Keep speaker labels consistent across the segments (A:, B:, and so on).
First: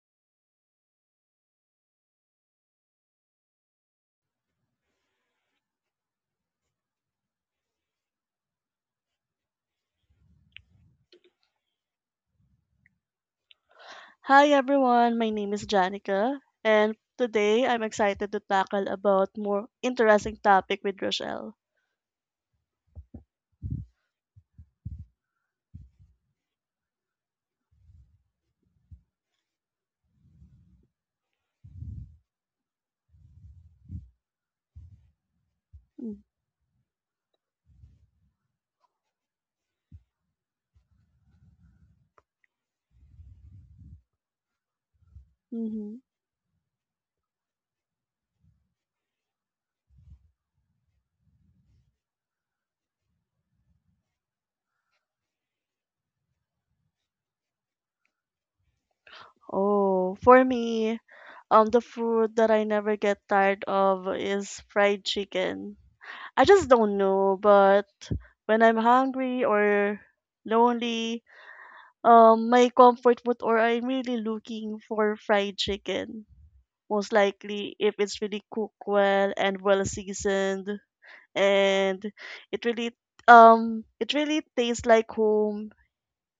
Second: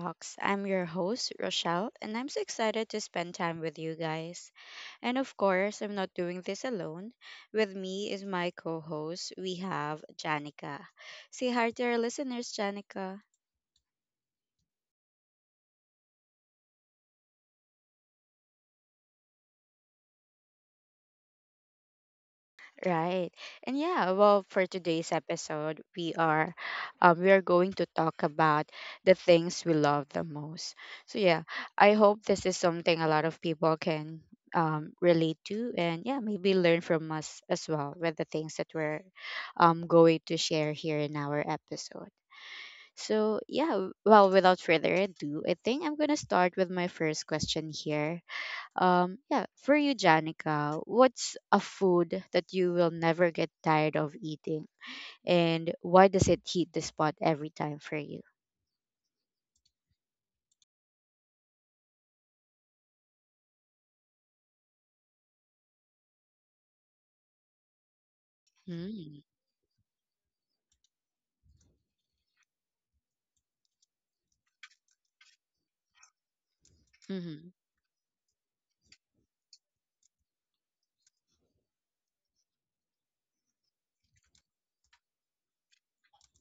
A: talks. I'm your host, Rochelle, and I'm so excited to spend time with you guys. And of course, I'm not doing this alone. With me is my co host, we have Janica. Say hi to our listeners, Janica.
B: Hi everyone, my name is Janica, and today I'm excited to tackle about more interesting topic with Rochelle.
A: Right. And yeah, well, for today's episode, we are going to talk about the things we love the most. So yeah, I hope this is something a lot of people can relate to, and yeah, maybe learn from us as well with the things that we're going to share here in our episode. So yeah, well, without further ado, I think I'm
B: Mm-hmm.
A: going to start with my first question here. Yeah, for you, Janica, what's a food that you will never get tired of eating, and why does it hit the spot every time for you?
B: Oh, for me, the food that I never get tired of is fried chicken. I just don't know, but when I'm
A: Mm,
B: hungry or lonely, my comfort food or I'm really looking for fried chicken. Most
A: mm-hmm,
B: likely, if it's really cooked well and well seasoned. And it really it really tastes like home,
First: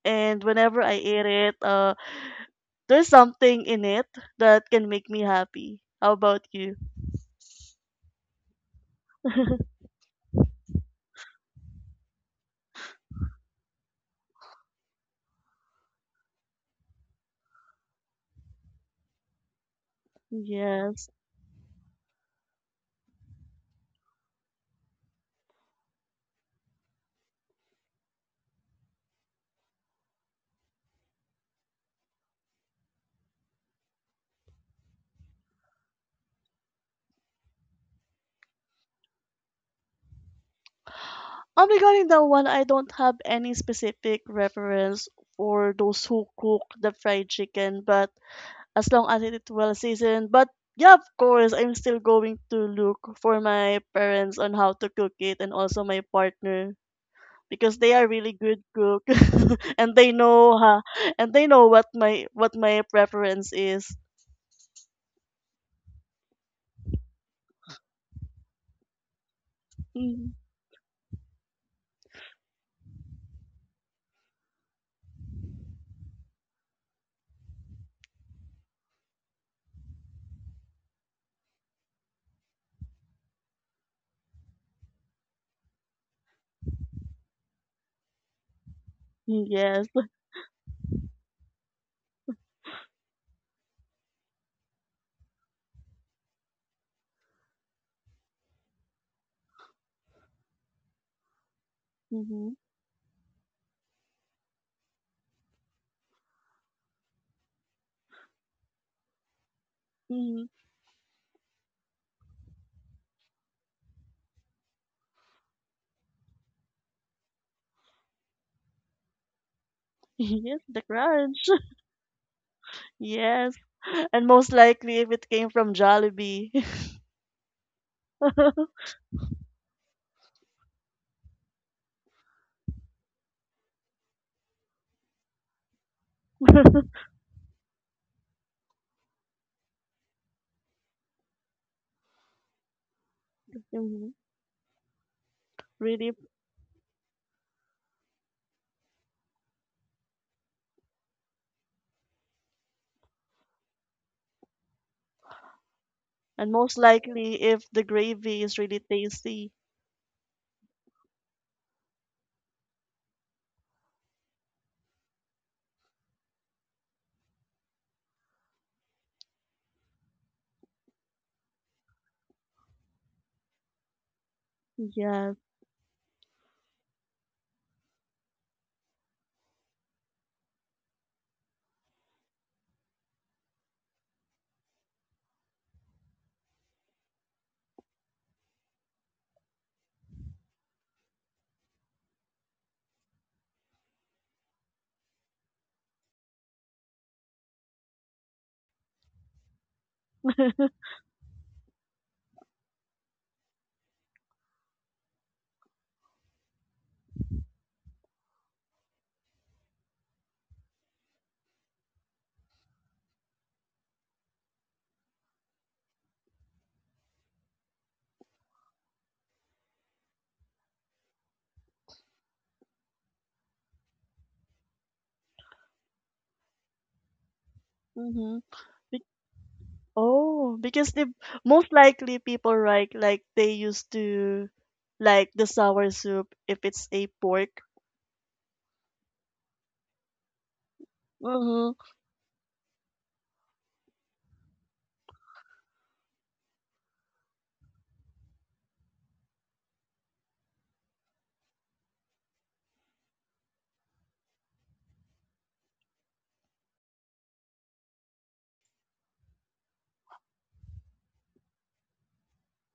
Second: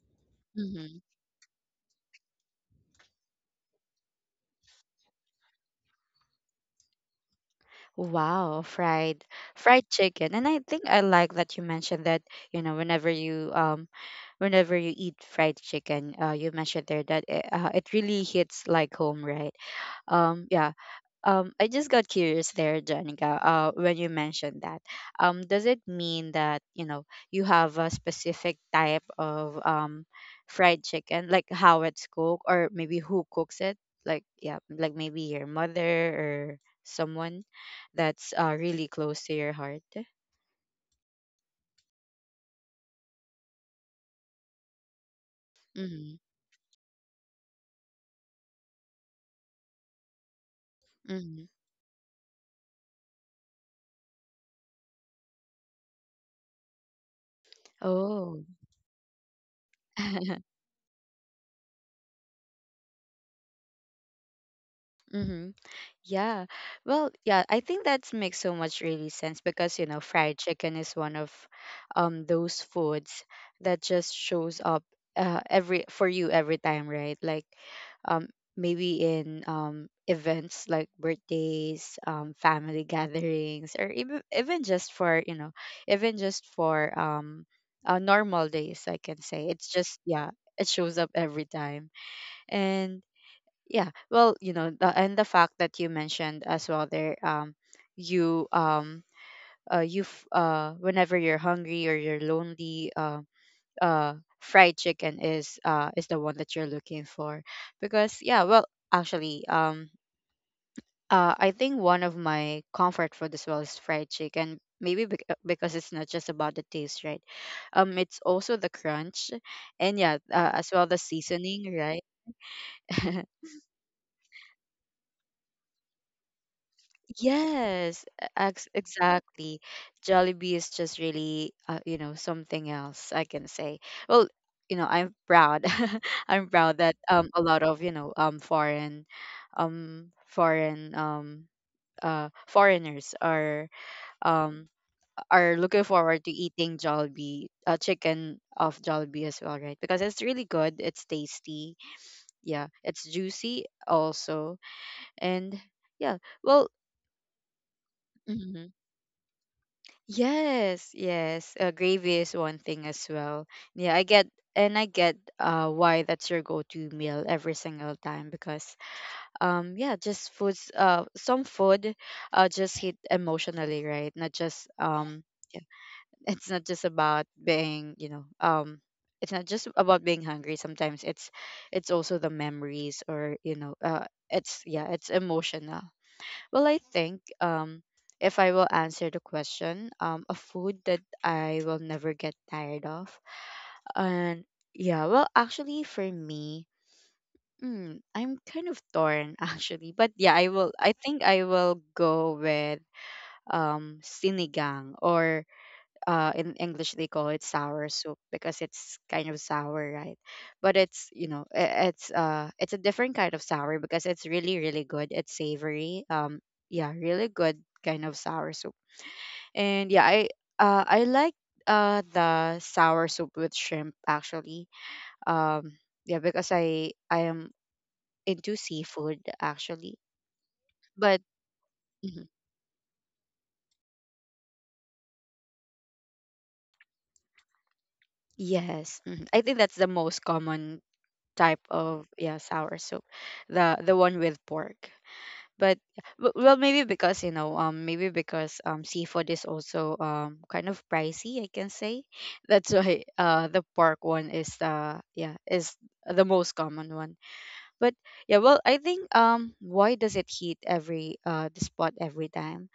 B: and whenever
A: mm-hmm.
B: I eat it, there's something in it that can make me happy. How about you?
A: Wow, fried fried chicken, and I think I like that you mentioned that. You know, whenever you eat fried chicken, you mentioned there that it, it really hits like home, right? Yeah.
B: Yes.
A: I just got curious there, Janica, when you mentioned that. Does it mean that, you know, you have a specific type of fried chicken, like how it's cooked, or maybe who cooks it? Like, yeah, like maybe your mother or someone that's really close to your heart?
B: Regarding that one, I don't have any specific reference for those
A: Mm-hmm.
B: who cook the fried chicken, but as long as it's well seasoned. But yeah, of
A: Mm-hmm.
B: course, I'm still going to look for my parents on how to cook it, and also my partner because they are really
A: Oh.
B: good cook and they know, and they know what my preference is.
A: Mm-hmm. Yeah. Well, yeah, I think that makes so much really sense because, you know,
B: Mhm.
A: fried chicken is one of those foods that just shows up every for you every time, right? Like um maybe in events like birthdays, family gatherings, or even just for, you know, even just for normal days, I can say. It's
B: Yes.
A: just yeah, it shows up every time. And. Yeah, well, you know, and the fact that you mentioned as well there, you whenever you're hungry or you're
B: Mm-hmm.
A: lonely, fried chicken is the one that you're looking for, because yeah, well, actually,
B: Mm-hmm.
A: I think one of my comfort food as well is fried chicken. Maybe because it's not just about the taste, right? It's also the crunch, and yeah,
B: Yes,
A: as
B: the
A: well the
B: crunch.
A: seasoning, right?
B: Yes. And most likely if it came from Jollibee.
A: Yes, e- ex exactly. Jollibee is just really, you know, something else I can say. Well, you know, I'm proud. I'm proud that a lot of, you know, foreign foreigners
B: Mhm.
A: um are looking
B: Really
A: forward to eating Jollibee, chicken of Jollibee as well, right? Because it's really good, it's tasty. Yeah, it's juicy also. And yeah,
B: and
A: well,
B: most likely if the gravy is
A: mhm.
B: really tasty.
A: Yes, yes. Gravy is one thing as well. Yeah, I get and I get why that's your go-to meal every single time because yeah, just foods some food just hit emotionally, right? Not just
B: Yes.
A: yeah, it's not just about being, you know, it's not just about being hungry. Sometimes it's also the memories, or you know, it's yeah, it's emotional. Well, I think if I will answer the question, a food that I will never get tired of. And yeah, well, actually, for me, mm, I'm kind of torn actually. But yeah, I think I will go with sinigang, or in English they call it sour soup because it's kind of sour, right? But it's you know, it's a different kind of sour because it's really really good, it's savory, yeah, really good kind of sour soup. And yeah, I like the sour soup with shrimp actually, um yeah, because I am
B: Mm-hmm.
A: into
B: Be-
A: seafood actually.
B: Oh, because they
A: But
B: most likely
A: mhm,
B: people right like they used to like the sour soup if it's a pork.
A: yes mhm, I think that's the most common type
B: Mhm,
A: of yeah sour soup, the one with pork. But well, maybe because you know, maybe because seafood is also kind of pricey, I can say. That's why the pork one is the yeah is the most common one. But yeah, well, I think why does it heat every the spot every time?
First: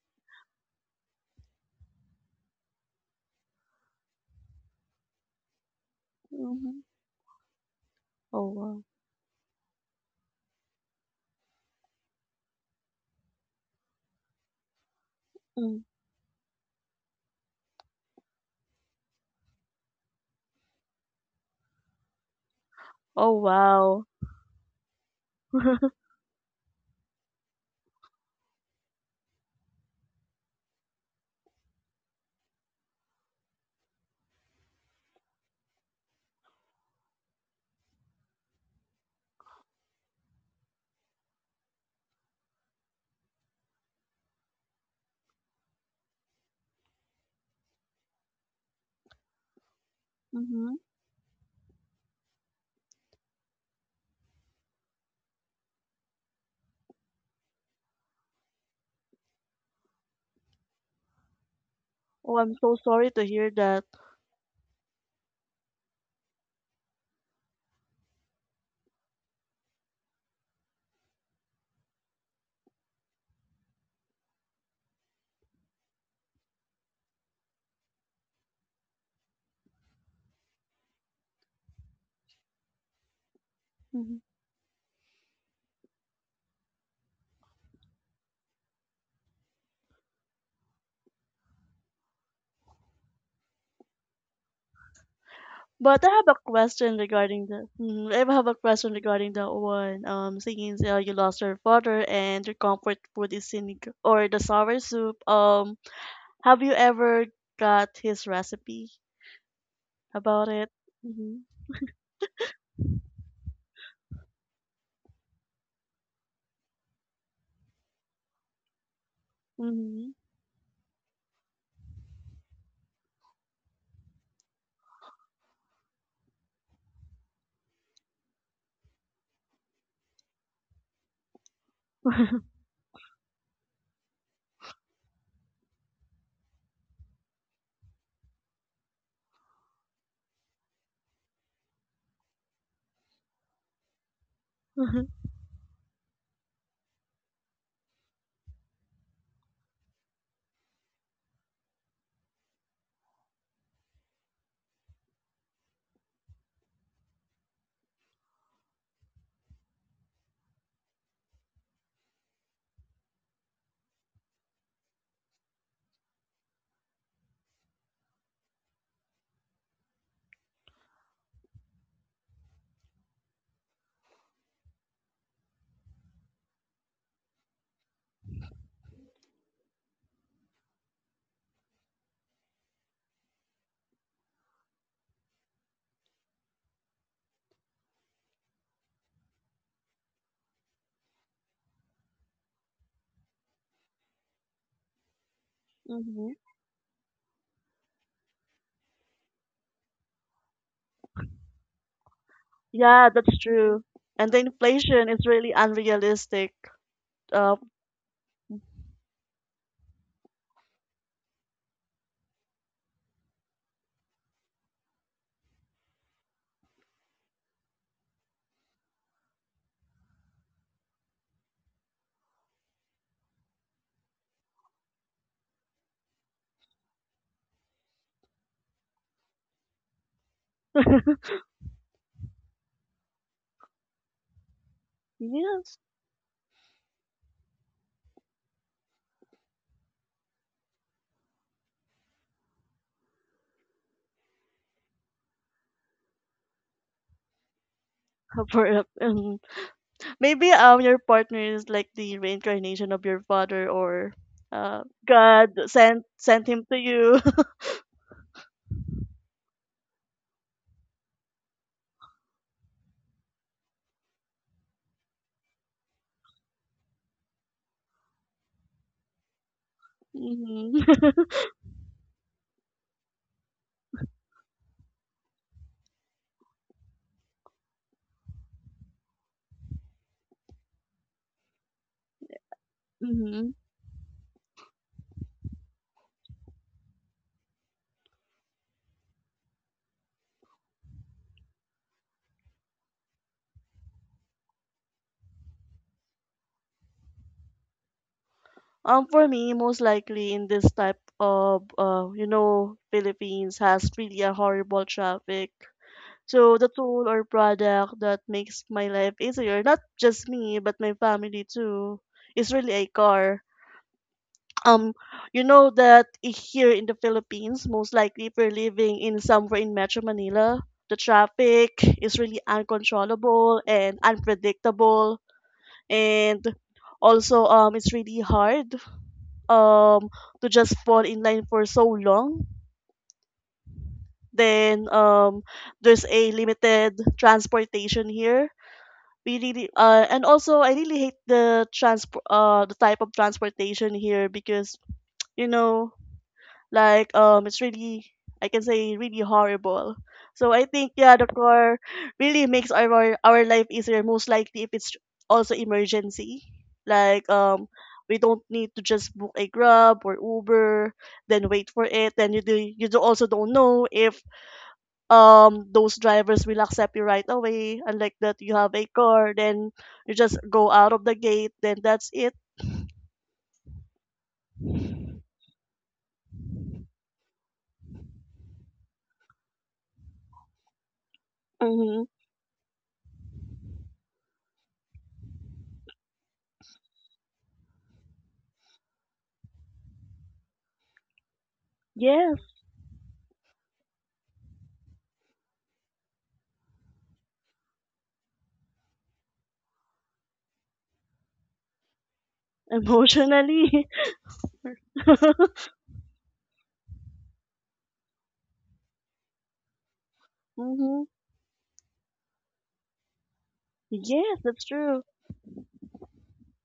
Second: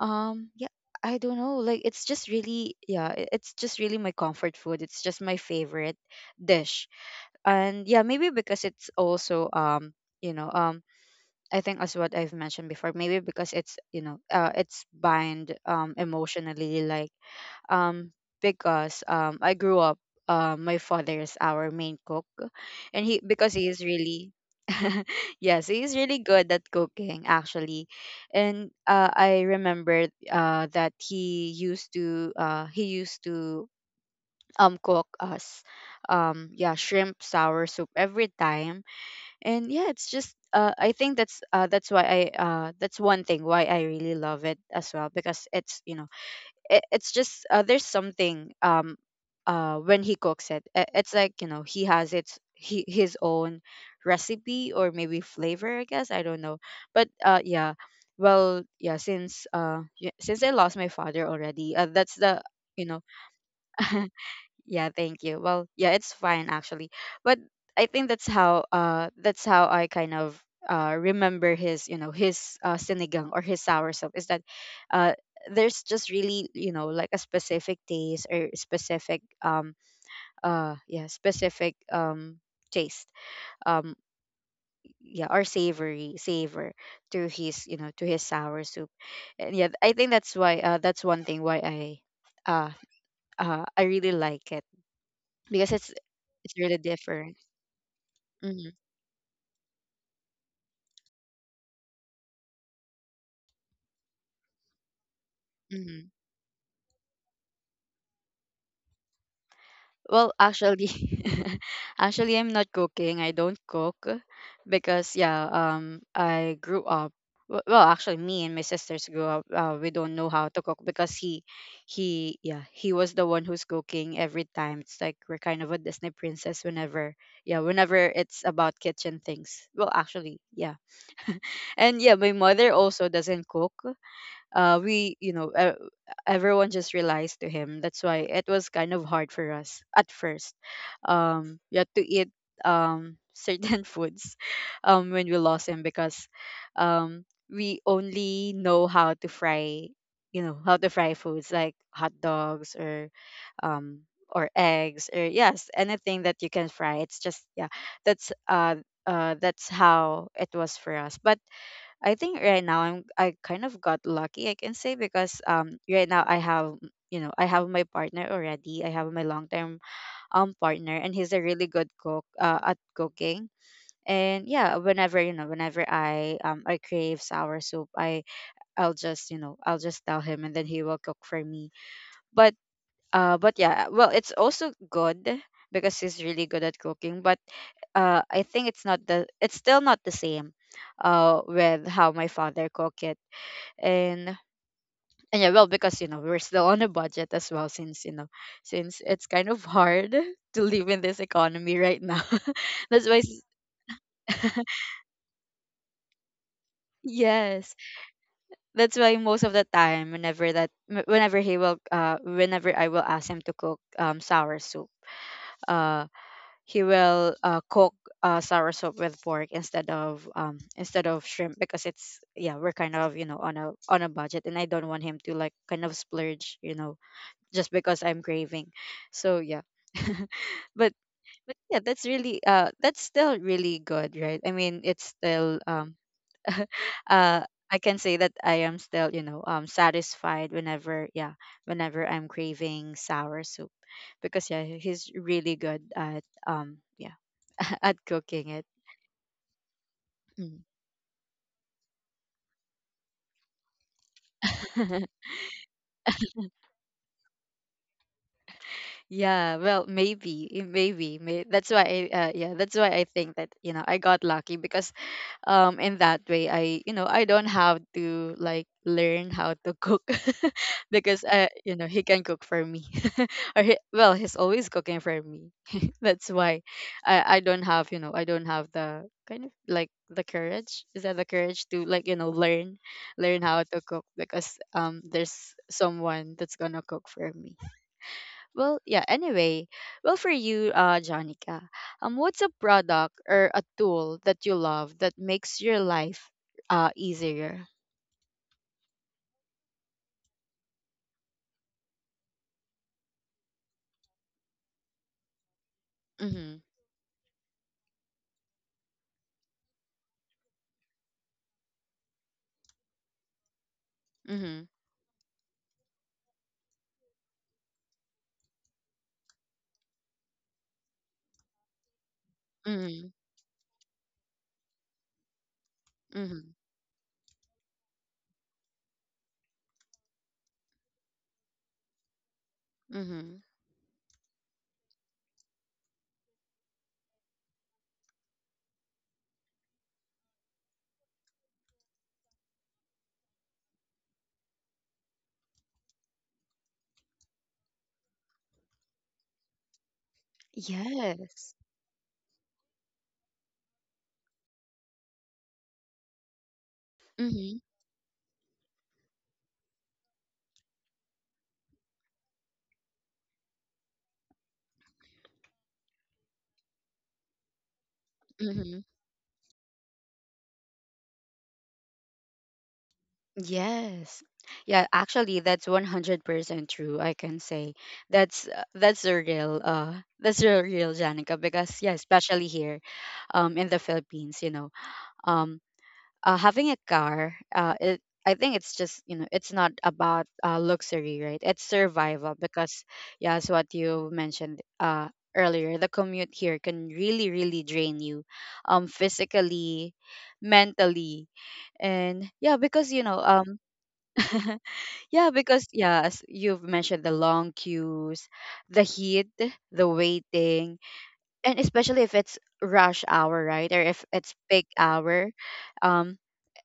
A: Yeah, I don't know. Like it's just really yeah, it's just really my comfort food. It's just my favorite
B: mhm.
A: dish. And yeah, maybe
B: Oh,
A: because
B: wow.
A: it's also you know I think as what I've mentioned before, maybe because it's you know it's bind
B: Mm.
A: emotionally, like um because I grew up, my father is our main cook. And
B: Oh,
A: he is
B: wow.
A: really yes, he is really good at cooking actually. And I remember that he used to cook us yeah, shrimp sour soup every time. And yeah, it's just I think that's why I that's one thing why I really love it as well because it's you know it's just there's something when he cooks it,
B: Mhm.
A: it's like you know he has its he, his own recipe, or maybe flavor I guess, I don't know. But yeah. Well yeah, since since I lost my father already, that's
B: Oh,
A: the
B: I'm so
A: you know
B: sorry to hear that.
A: Yeah, thank you. Well, yeah, it's fine actually. But I think that's how I kind of remember his, you know, his sinigang, or his sour soup, is that uh there's just really, you know, like a specific taste, or specific yeah, specific taste. Um
B: Mhm.
A: yeah, or savory savor to his, you know, to his sour soup. And yeah, I think that's why that's one thing why uh I really like it because
B: But I have a
A: it's really
B: question
A: different.
B: regarding the. Mhm, I have a
A: Hmm.
B: question regarding that one. Since, you lost your father and your comfort food is sinig or the sour soup.
A: Hmm.
B: Have you ever got his recipe
A: Well,
B: about it?
A: actually,
B: Mhm,
A: actually, I'm not cooking. I don't cook because yeah, I grew up. Well, actually, me and my sisters grew up. We
B: mhm,
A: don't know how to cook because yeah, he was the one who's cooking every time. It's like we're kind of a Disney princess whenever, yeah, whenever it's about kitchen things. Well, actually, yeah, and yeah, my mother also doesn't cook. We you know everyone just relies to him, that's why it was kind of hard for us at first. Um, we had to eat certain foods
B: mhm.
A: when we lost him because we only know how to fry, you know how to fry foods like hot dogs, um or eggs, or yes anything that you can fry. It's just yeah, that's uh that's how it was for us. But I think right now I kind of got lucky I can say, because right now I have you know I have my partner already, I have my long term partner, and he's a really good cook at cooking. And yeah, whenever you know whenever I crave sour soup, I'll just you know I'll just tell him and then he will cook for me. But but yeah, well, it's also good because he's really good at cooking. But I think it's still not the same with how my father cook it. and and yeah, well, because you know we're still on a budget as well, since you know since it's kind of hard to live in this economy right now. that's
B: Yeah,
A: why
B: that's
A: s-
B: true. And the inflation is really unrealistic. Uh,
A: yes, that's why most of the time whenever he will whenever I will ask him to cook sour soup, uh he will cook sour soup with pork, instead of shrimp, because it's yeah we're kind of you know on a budget, and I don't want him to like kind of splurge you know, just because I'm craving. So yeah. but but yeah, that's really that's still really good, right? I mean, it's still
B: yes.
A: uh I can say that I am still, you know, satisfied whenever yeah, whenever I'm craving sour soup, because yeah, he's really good at yeah, at cooking it.
B: For, maybe
A: Mm.
B: your partner is like the reincarnation of your father, or God sent him to you.
A: Yeah, well, maybe, eh, maybe, may that's why yeah, that's why I think that, you know, I got lucky because in that way I you know I don't have to like learn how to cook
B: Hmm.
A: because you know he can cook for me. Or he, well he's always cooking for me. That's why I don't have you know I don't have the kind of like the courage to like you know learn
B: Hmm.
A: how to cook, because there's someone that's gonna cook for me. Well, yeah, anyway. Well, for you, Janica, what's a product or a tool that you love that makes your life easier?
B: For me, most likely in this type of, you know, Philippines has really a horrible traffic.
A: Mm-hmm.
B: So the tool or product that makes my life easier, not just me but my family too, is really a car.
A: Mm-hmm.
B: Um, you know that here in the Philippines, most likely if we're living in somewhere in Metro Manila, the traffic is really
A: Mm-hmm.
B: uncontrollable and unpredictable, and
A: Mm-hmm.
B: also, um, it's really hard um to just fall in line for so long.
A: Mm-hmm.
B: Then, um, there's a limited transportation here. We really, uh, and also I really hate the transport, the type of transportation here, because you know, like, it's really, I can say, really horrible. So I think yeah, the
A: Yes.
B: car really makes our life easier. Most likely if it's also emergency, like,
A: Mm-hmm.
B: we don't need to just book a Grab or Uber, then wait for it. Then you do also don't know if, um, those drivers will accept you right away. Unlike that, you have
A: Mm-hmm.
B: a car, then you just go out of the gate, then that's it.
A: Yes. Yeah, actually, that's 100% true, I can say. That's the real that's the real Janica because yeah,
B: Mm-hmm.
A: especially here in the Philippines, you know. um, Having a car, I think it's just, you know, it's not about luxury, right? It's survival
B: Yes,
A: because yeah, as what you mentioned earlier, the commute here can really drain you, physically, mentally, and yeah, because you know
B: emotionally.
A: Yeah, because yeah, as you've mentioned, the long queues, the heat, the waiting,
B: Mm-hmm.
A: and especially if it's rush hour, right, or if it's
B: Yes, that's
A: peak
B: true.
A: hour, um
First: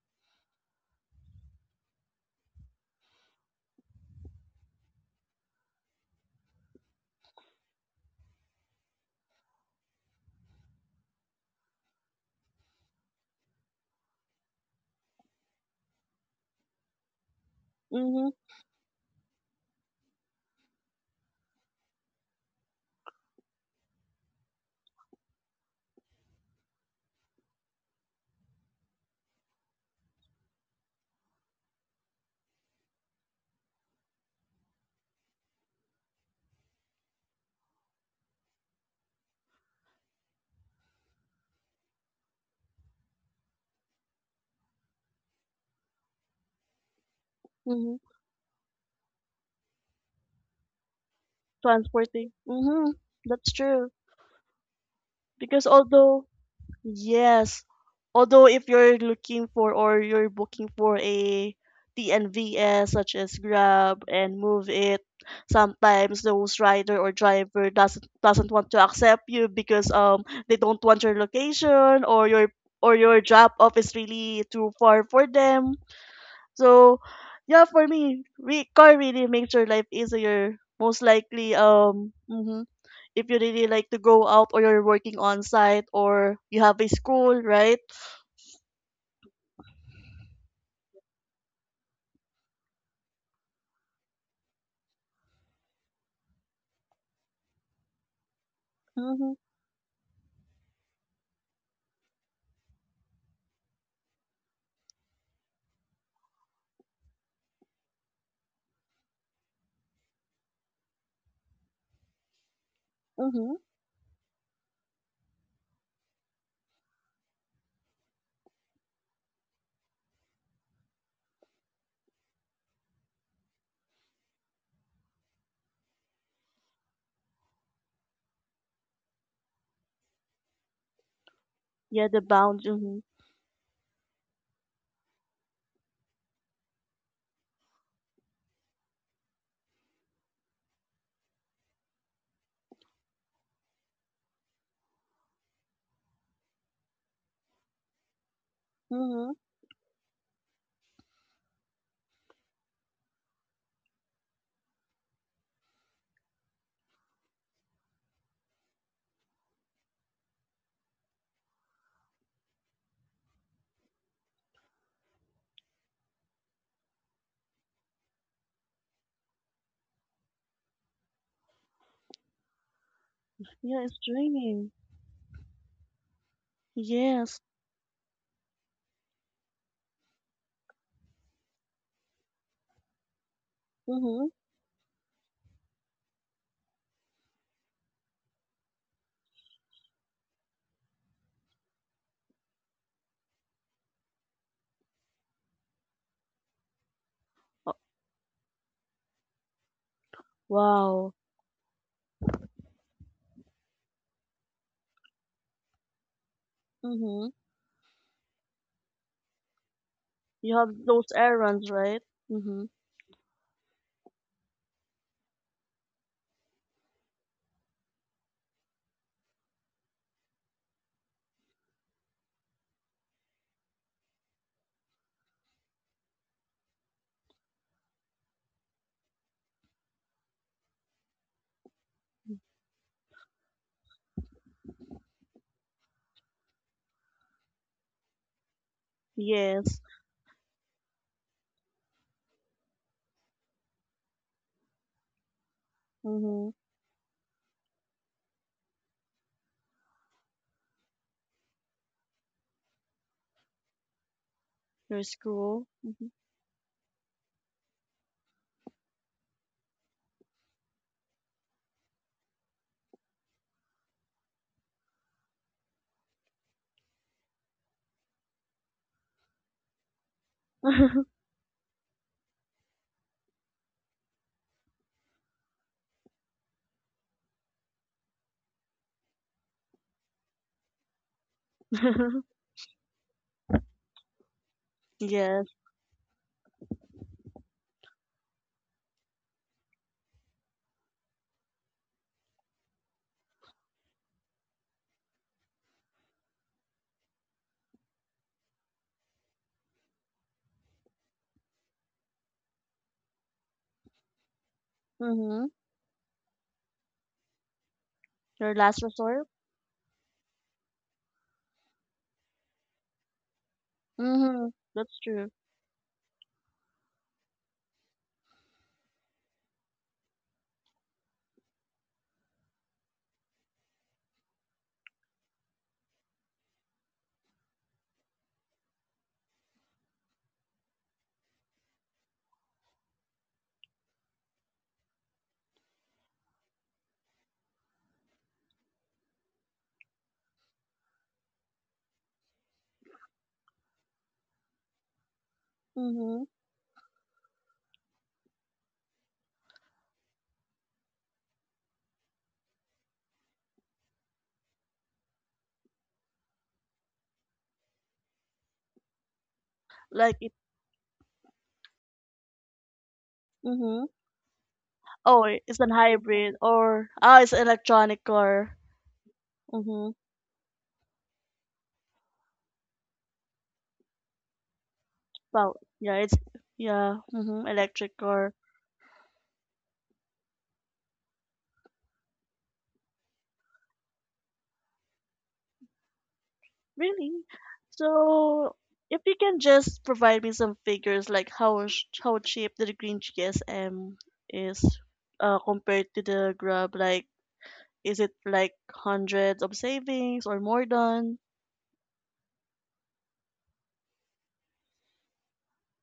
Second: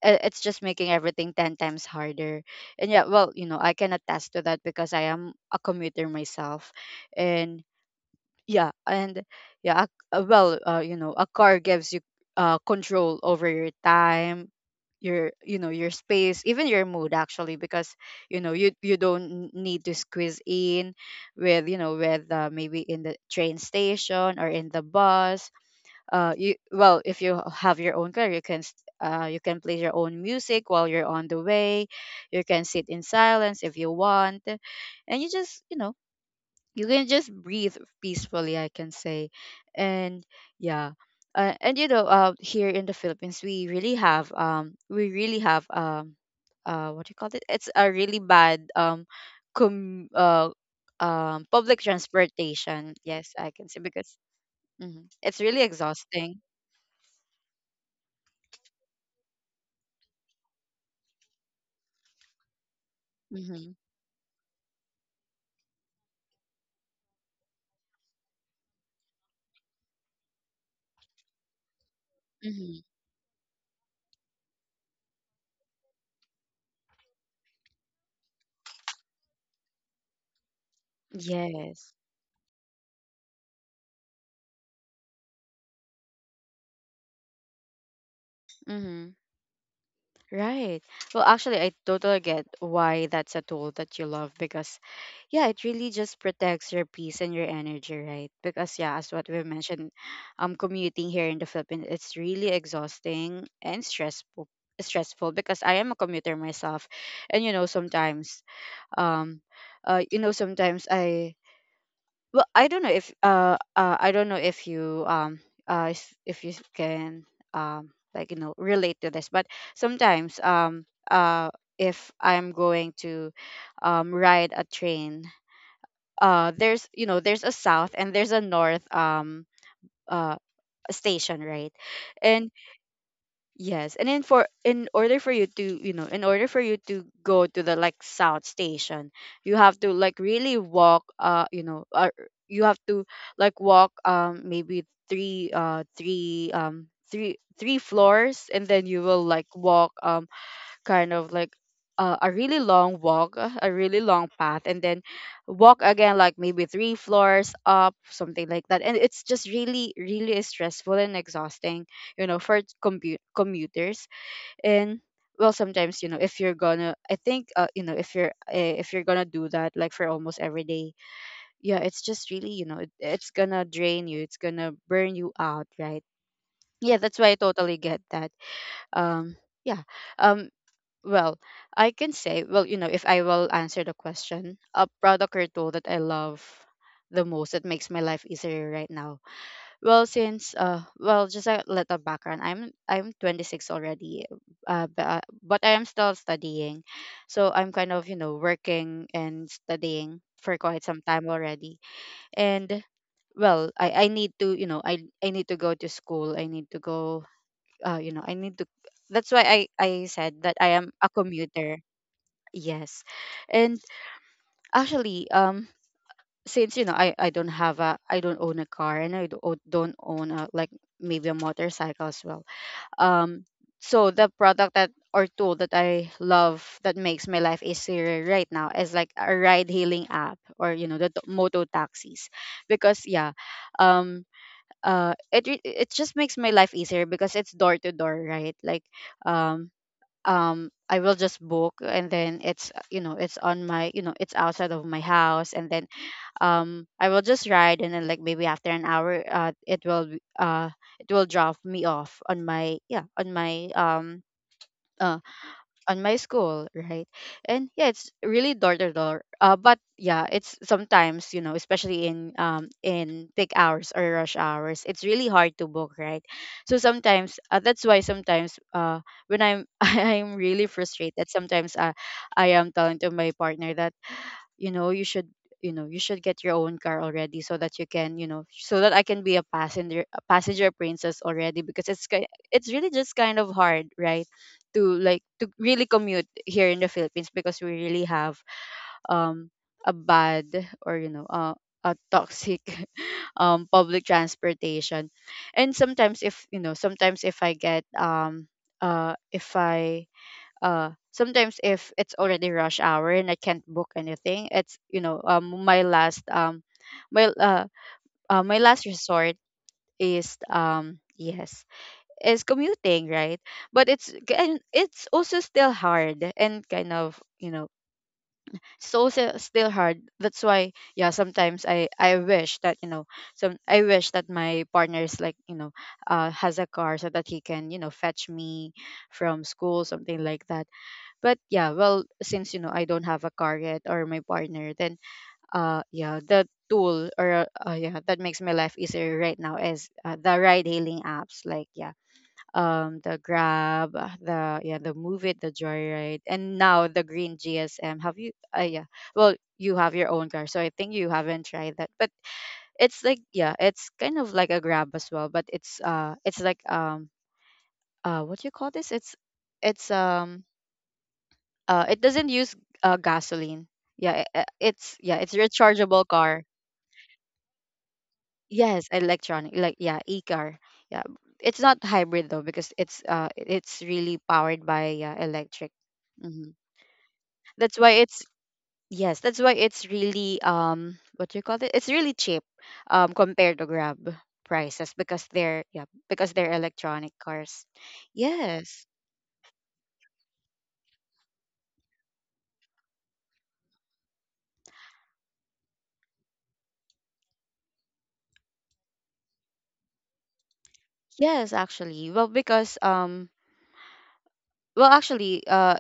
A: it's just making everything 10 times harder. And yeah, well, you know, I can attest to that because I am a commuter myself. And yeah and yeah A, well, you know, a car gives you control over your time, your, you know, your space, even your mood, actually, because
B: Mhm,
A: you know you you don't need to squeeze in with, you know, with maybe in the train station or in the bus. You, well, if you have your own car, you can you can play your own music while you're on the way. You can sit in silence if you want, and you just, you know, you can just breathe peacefully, I can say. And yeah. And you know, here in the Philippines we really have, we really have, what do you call it, it's a
B: mhm.
A: really bad, com- uh, public
B: Transporting.
A: transportation,
B: Mhm,
A: yes, I
B: that's
A: can say,
B: true.
A: because mhm, it's really
B: Because although
A: exhausting.
B: yes, although if you're looking for or you're booking for a TNVS, such as
A: Mm-hmm.
B: Grab and Move It, sometimes those rider or driver doesn't want to accept you because, um, they don't want your location
A: Mm-hmm.
B: or your drop off is really too far for them. So, yeah, for me, car really makes your life easier. Most likely,
A: Yes.
B: mhm, if you really like to go out, or you're working on site, or you have a school, right?
A: Mm-hmm. Right. Well, actually, I totally get why that's a tool that you love because, yeah, it really just protects your peace and your energy, right? Because, yeah, as what
B: Mm-hmm,
A: we mentioned, commuting here in the Philippines, it's really exhausting and stressful. Stressful because I am a commuter myself, and um, you know sometimes I, well, I don't know if
B: mm-hmm.
A: I don't know if you if you can like, you know, relate to this. But sometimes if I'm going to ride a train, there's, you know, there's a south and there's a north uh station, right?
B: Yeah, the
A: And
B: bound. Mm-hmm,
A: yes, and then for, in order for you to, you know, in order for you to go to the like south station, you have to like really walk, you have to like walk maybe three floors and then you will
B: mm-hmm.
A: like walk, kind of like, a really long walk, a really long path, and then walk again, like maybe three floors up, something like that. And it's just really, really stressful and exhausting, you know, for commuters. And, well, sometimes you know, if you're gonna, I think, you know, if you're gonna do that like for almost every day, yeah, it's just really, you know, it's gonna
B: Yeah, it's
A: drain you, it's gonna
B: draining.
A: burn you out, right? Yeah, that's why I
B: Yes.
A: totally get that. Um, yeah. Um, well, I can say, well, you know, if I will answer the
B: Mm-hmm.
A: question, a product or tool that I love the most that makes my life easier right now. Well, since well, just a little background. I'm 26 already, but I am still studying, so I'm
B: Oh,
A: kind of, you know, working and studying for quite some
B: wow.
A: time already. And, well, I need to, you know, I need to go to school. I need to go.
B: Mm-hmm.
A: You know, I need to. That's why I said that
B: You
A: I
B: have
A: am
B: those
A: a
B: errands,
A: commuter.
B: right? Mm-hmm.
A: Yes. And actually, since you know, I don't have a, I don't own a car, and I don't own a like maybe a motorcycle as well. Um, so the product that, or tool that I love that makes my life easier right now is like a ride hailing app, or you know, the moto taxis, because yeah, um it it just makes my life easier because it's door to door, right? Like, um
B: Yes.
A: I will just book and then it's, you know, it's on my, you know, it's outside of my house, and then
B: Mm-hmm.
A: I will just ride and then, like maybe after an hour, uh it will drop me off on my, yeah, on my,
B: Your
A: uh
B: school.
A: on my school, right? And yeah, it's really door to door. But yeah, it's sometimes, you know, especially in, in peak hours or rush hours, it's really hard to book, right? So sometimes that's why sometimes when I'm I'm really
B: Mm-hmm.
A: frustrated, sometimes I am telling to my partner that, you know, you should, you know, you should get your own car already so that you can, you know, so that I can be a passenger, a passenger princess already, because it's really just kind of hard, right, to like
B: Yes.
A: to really commute here in the Philippines, because we really have um a bad or, you know, a toxic public transportation. And sometimes if, you know, sometimes if I get if I sometimes if it's already rush hour and I can't book anything, it's, you know,
B: Mm-hmm.
A: my last my uh,
B: Your
A: my
B: last
A: last
B: resort.
A: resort is, yes, is commuting, right? But it's,
B: Mm-hmm.
A: and
B: That's
A: it's
B: true.
A: also still hard and kind of, you know, it's also still hard. That's why, yeah, sometimes I wish that, you know, some I wish that my partner is, like, you know, has a car so that he can, you know, fetch me from school, something like that. But yeah, well, since you know, I don't have a car yet, or my partner, then yeah, the tool or yeah, that makes my life easier right now is, the ride-hailing apps, like, yeah, the Grab, the, yeah, the Move It, the Joyride,
B: Mhm.
A: and now the Green GSM. Have you? Yeah, well, you have your own car, so I think you haven't tried that. But it's like, yeah, it's kind of like a Grab as well, but it's like, what do you call this? It's, it's
B: Like it.
A: um it doesn't use gasoline.
B: Mhm.
A: Yeah, it's, yeah,
B: Oh
A: it's
B: wait, it's an
A: rechargeable
B: hybrid?
A: car.
B: Or ah, it's electronic car.
A: Yes, electronic, like,
B: Mhm.
A: yeah, e-car. Yeah, it's not hybrid though, because it's really powered by,
B: Well
A: electric.
B: yeah, it's
A: Hmm.
B: yeah, mhm,
A: That's why
B: electric
A: it's,
B: car.
A: yes, that's why it's really, what do you call it, it's really cheap, compared to Grab prices, because they're, yeah, because they're
B: Really?
A: electronic cars.
B: So
A: Yes.
B: if you can just provide me some figures like how how cheap the green GSM is, compared to the Grab, like, is it like hundreds of savings or more than?
A: Yes, actually, well, because um, well, actually, uh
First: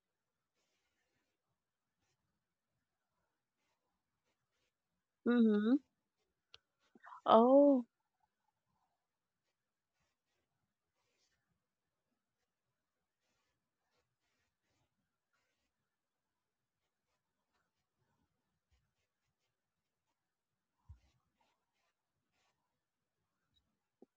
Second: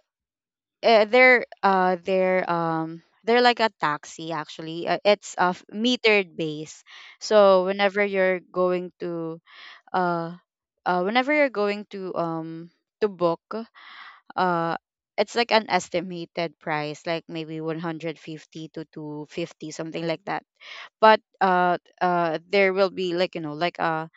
A: uh, they're, they're like a taxi, actually. It's a
B: Mm-hmm.
A: metered base. So
B: Oh.
A: whenever you're going to uh whenever you're going to book, uh it's like an estimated price, like maybe 150 to 250, something like that. But there will be, like, you know, like a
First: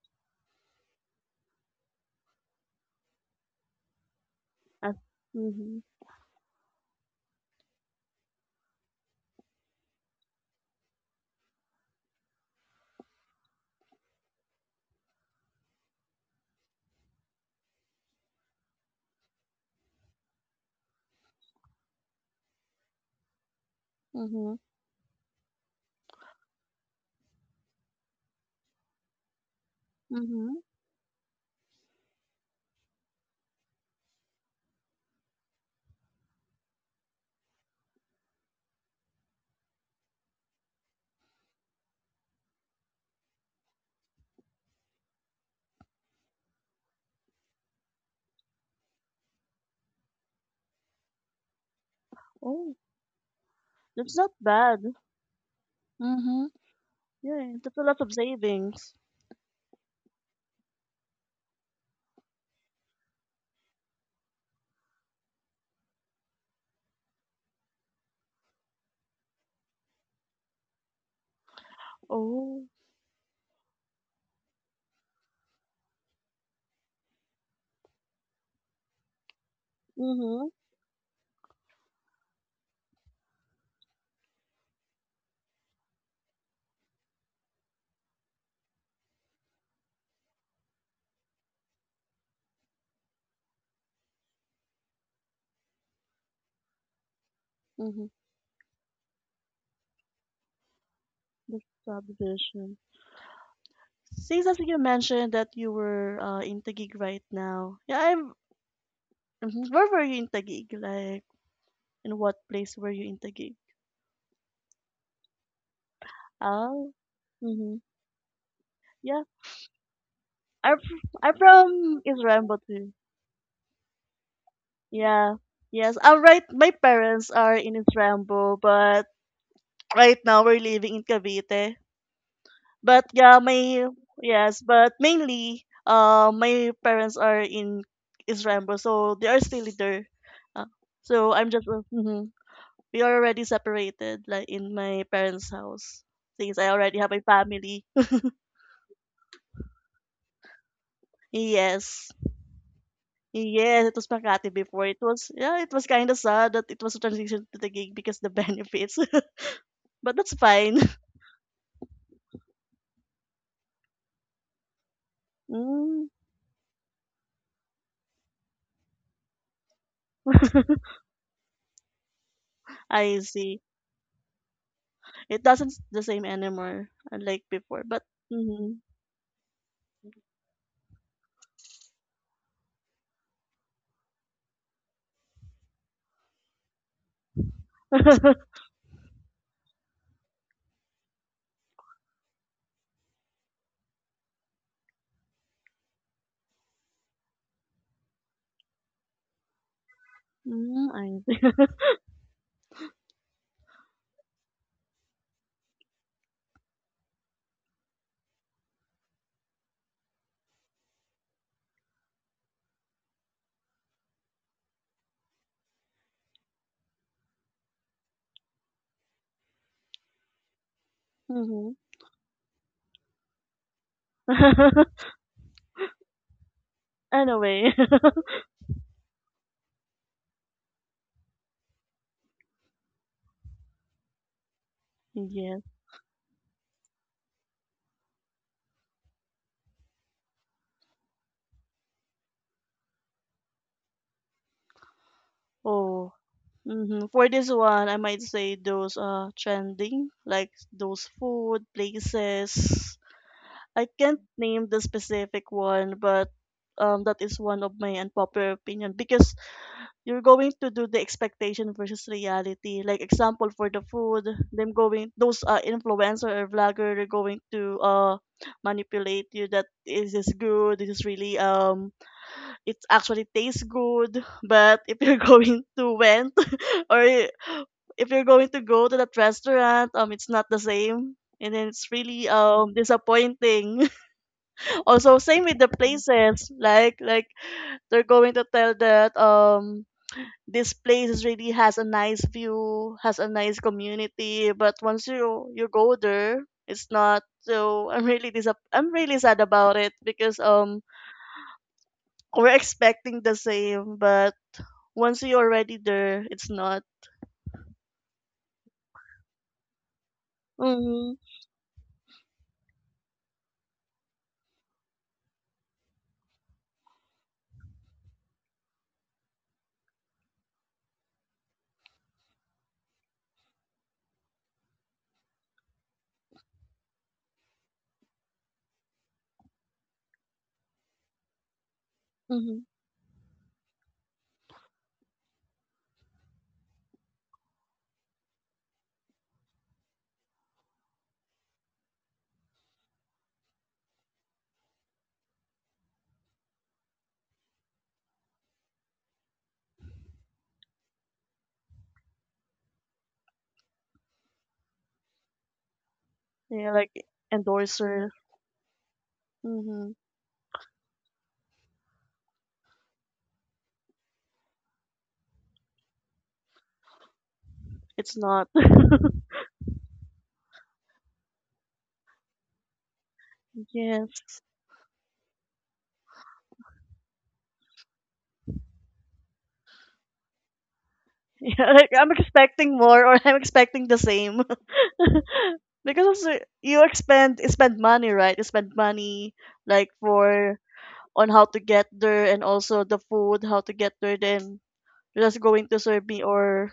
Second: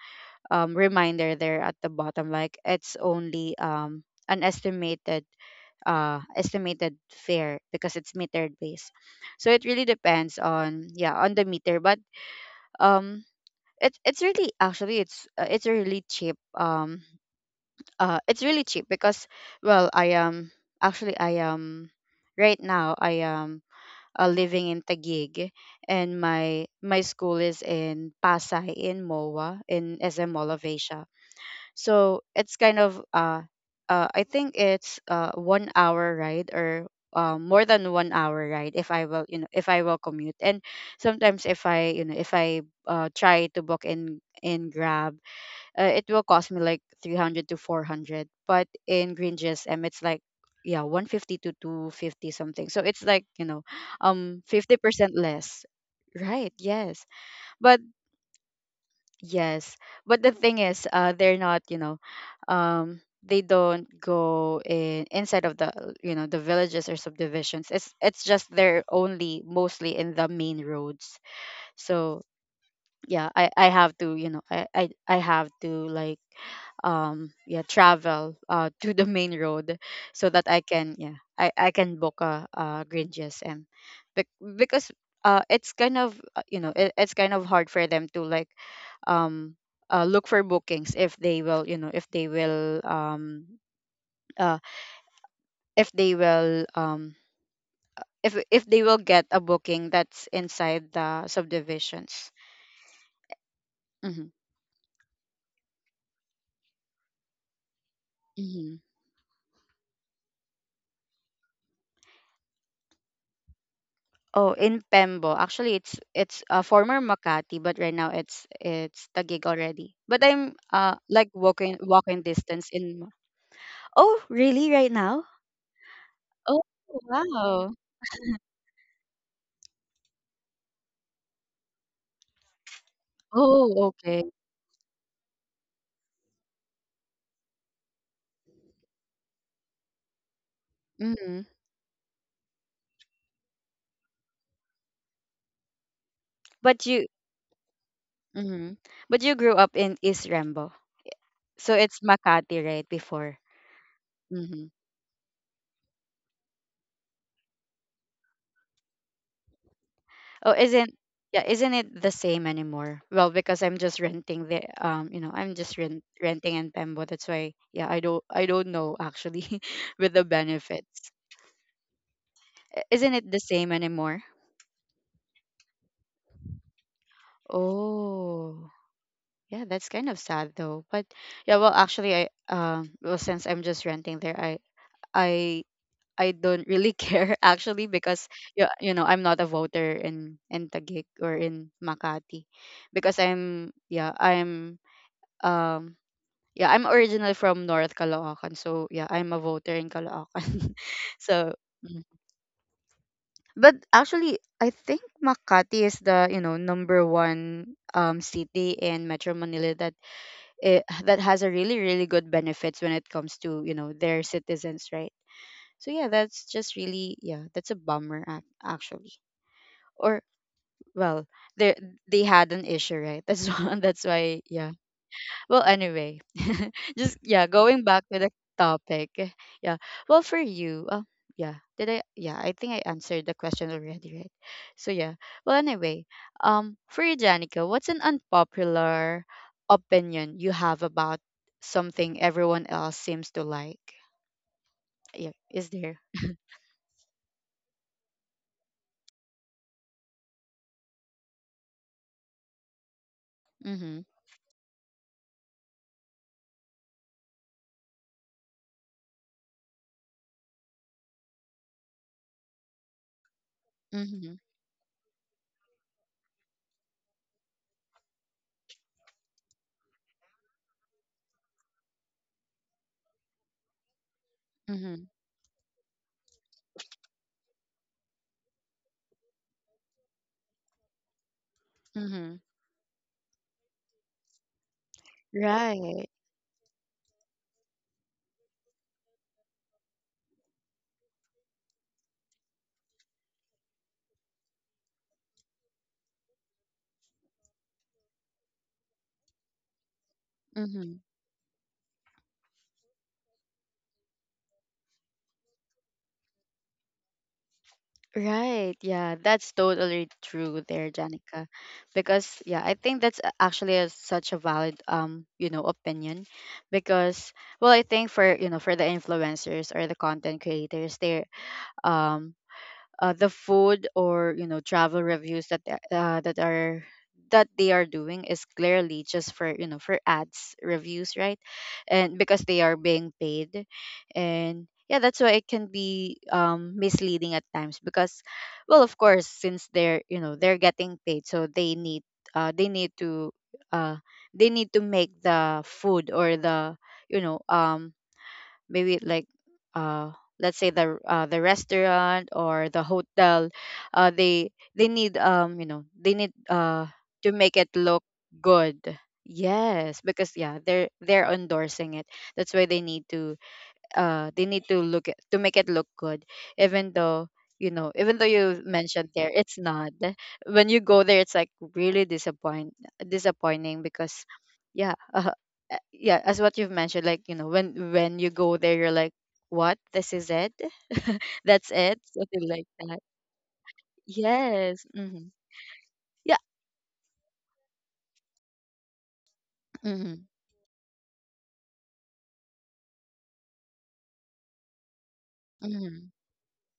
A: reminder there at the bottom, like, it's only, an
B: Uh,
A: estimated,
B: mm-hmm.
A: estimated fare, because it's metered based. So it really depends on, yeah, on the meter. But um it's really, actually, it's, it's really cheap, it's really cheap because, well, I am, actually I am, right now I am,
B: Mm-hmm.
A: living in Taguig, and my school is in Pasay, in MOA, in SM Mall
B: Mm-hmm.
A: of Asia. So it's kind of, I think it's 1 hour ride, or more than 1 hour ride, if I will, you know, if I will commute. And sometimes if I, you know, if I try to book in Grab, it will cost me like 300 to 400. But in Green GSM it's like, yeah, 150 to 250 something,
B: Oh,
A: so it's like, you know,
B: that's not bad.
A: 50% less,
B: Mhm,
A: right? Yes,
B: yeah, that's
A: but
B: a lot of savings.
A: yes. But the thing is, they're not, you know, um, they don't go in, inside of the, you know, the villages or subdivisions. It's just, they're only mostly in the main roads. So
B: Oh.
A: yeah, I have to, you know, I have to, like, yeah, travel to the main road so that
B: Mhm,
A: I can, yeah, I can book a Green GSM. Because it's kind of, you know, it's kind of hard for them to like um look for bookings, if they will, you know, if they will uh if they will
B: mhm,
A: if they will get a booking that's inside the
B: that's
A: subdivisions.
B: subdivision. Since as you mentioned that you were, in Taguig right now, yeah, I'm.
A: Mm-hmm.
B: Mhm, where were you in Taguig? Like, in what place were you in Taguig?
A: Oh, in Pembo. Actually, it's a
B: Oh,
A: former Makati, but
B: mhm,
A: right now it's
B: yeah.
A: Taguig already. But I'm like
B: I'm
A: walking
B: from
A: walking
B: Isrambo
A: distance
B: too.
A: in. Oh, really? Right now?
B: Yeah, yes. I'm right.
A: Oh,
B: My parents are
A: wow.
B: in Isrambo, but right now we're living in Cavite. But yeah,
A: Oh,
B: my
A: okay.
B: yes, but mainly, my parents are in Israel, so they are still there. Uh, so
A: Mm-hmm.
B: I'm just mhm. We are already separated, like in my parents' house, since I
A: But
B: already
A: you,
B: have a family.
A: mm-hmm. But you grew up in East Rembo, so it's
B: Yes.
A: Makati, right? Before.
B: Yes, it was Makati
A: Mm-hmm.
B: before. It was yeah, it was kind of sad that it was a transition to the gig, because the benefits. But that's
A: Oh,
B: fine.
A: isn't yeah, isn't it the same anymore? Well, because I'm just renting the I'm just
B: Mm.
A: renting in Pembo. That's why yeah, I don't know actually with the benefits. Isn't
B: I
A: it the
B: see.
A: same anymore?
B: It doesn't the same anymore, unlike before. But
A: Oh.
B: mhm.
A: Yeah, that's kind of sad though. But yeah, well actually I well since I'm just renting there, I I don't really care actually because yeah you know, I'm not a voter in Taguig or in Makati because I'm yeah, I'm um yeah, I'm originally from North Caloocan, so yeah, I'm a voter in Caloocan.
B: Mm, I
A: So, mm. but actually, I think Makati is the you know number one city in Metro Manila that has a really really good benefits when it comes to you know their citizens, right? So yeah, that's just really yeah, that's a bummer actually. Or well,
B: mhm.
A: they they had an issue, right? That's why yeah. Well, anyway, just yeah,
B: Anyway,
A: going back to the topic. Yeah. Well, for you, yeah. Did I? Yeah, I think I answered the question already, right? So yeah. Well,
B: yes.
A: anyway, for you, Janica, what's an unpopular opinion you have about something everyone else seems to like? Yeah, is there?
B: Oh, hmm. For this one, I might say those, trending, like those food places. I
A: Mm-hmm.
B: can't name the specific one, but, that is one of my unpopular opinion because you're going to do the expectation versus reality. Like example for the food,
A: Mm-hmm.
B: them going those, influencer or vlogger are going to manipulate you that is this is good, this is really, um, it actually tastes good. But if
A: Mm-hmm.
B: you're going to went or if you're going to go to that restaurant, it's not the same. And then it's really,
A: Mm-hmm.
B: um, disappointing. Also, same with the
A: Right.
B: places. Like they're going to tell that, um, this place is really has a nice view, has a nice community. But once you go there, it's not. So I'm really disap I'm really sad about it because, um,
A: Mm-hmm.
B: we're expecting the same, but once you're already there, it's not.
A: Right. Yeah, that's totally true there,
B: Mm-hmm.
A: Janica. Because yeah, I think that's actually a, such a valid you know, opinion because well, I think for, you know, for the influencers or the content creators, um the food or you know travel reviews that are that they are doing is clearly just for you know for ads reviews, right, and because they
B: Mm-hmm.
A: are being paid and yeah, that's why it can be misleading at times because well of course since they're you know they're getting paid so uh they need to uh they need to make the food or the you know maybe like uh let's say the restaurant or the hotel they need you know they need
B: Yeah, like
A: to make it look
B: endorser.
A: good.
B: Mm-hmm.
A: Yes, because yeah they're endorsing it, that's why they need to look at, to make it look good, even though you know even
B: It's
A: though
B: not.
A: you mentioned there it's not when you go there it's like really disappointing because
B: Yes.
A: yeah yeah as what you've mentioned like you know when you go there you're like what this is it. That's
B: Yeah, like
A: it,
B: I'm
A: something like
B: expecting
A: that.
B: more, or I'm expecting the same.
A: Yes. Hmm.
B: Because
A: Yeah.
B: also, you expend you spend money, right? You spend money like
A: Hmm.
B: for on how to get there and also the food, how to get there, then you're just going to serve
A: Hmm.
B: me or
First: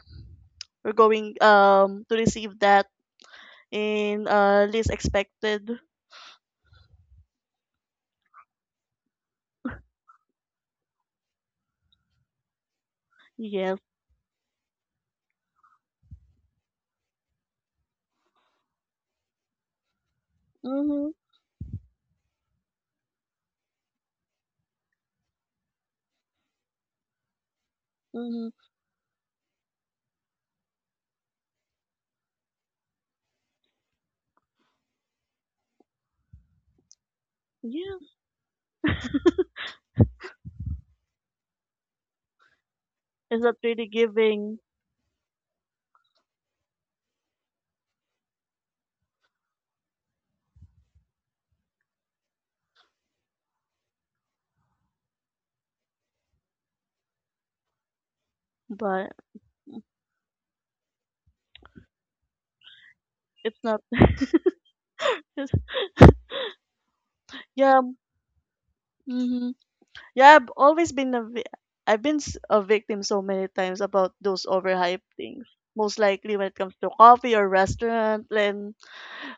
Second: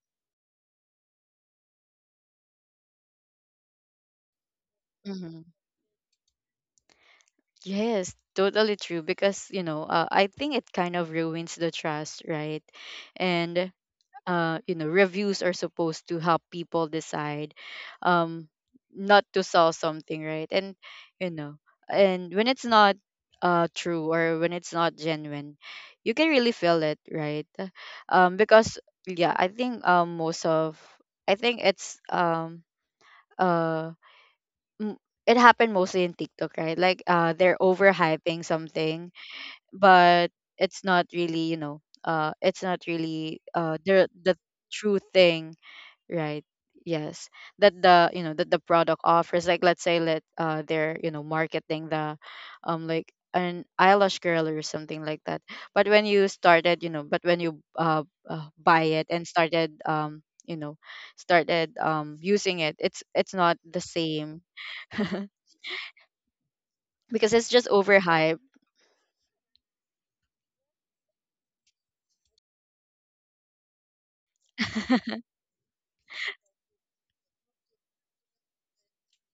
B: we're going, to receive that in, least
A: Hmm.
B: expected.
A: Yes, totally true because you know I think it kind of ruins the trust, right, and
B: Yes.
A: you know reviews are supposed to help people decide, um not to sell something, right, and
B: Mm-hmm.
A: you know. And when it's not true or when it's not genuine you can really feel it, right,
B: Mm-hmm.
A: because yeah I think most of I think uh m- it happened mostly in TikTok, right, like they're
B: Yeah.
A: overhyping something but it's not really you know it's not really
B: It's not really
A: the
B: giving,
A: true thing, right. Yes, that the you know that the product offers, like let's say let they're you know marketing the like an eyelash curler or something like that, but when you started you know but when you buy it
B: but
A: and started you know started using it it's
B: it's
A: not
B: not.
A: the same. Because it's just
B: Yeah,
A: overhyped.
B: hmm, yeah. I've been a victim so many times about those overhyped things. Most likely when it comes to coffee or restaurant, then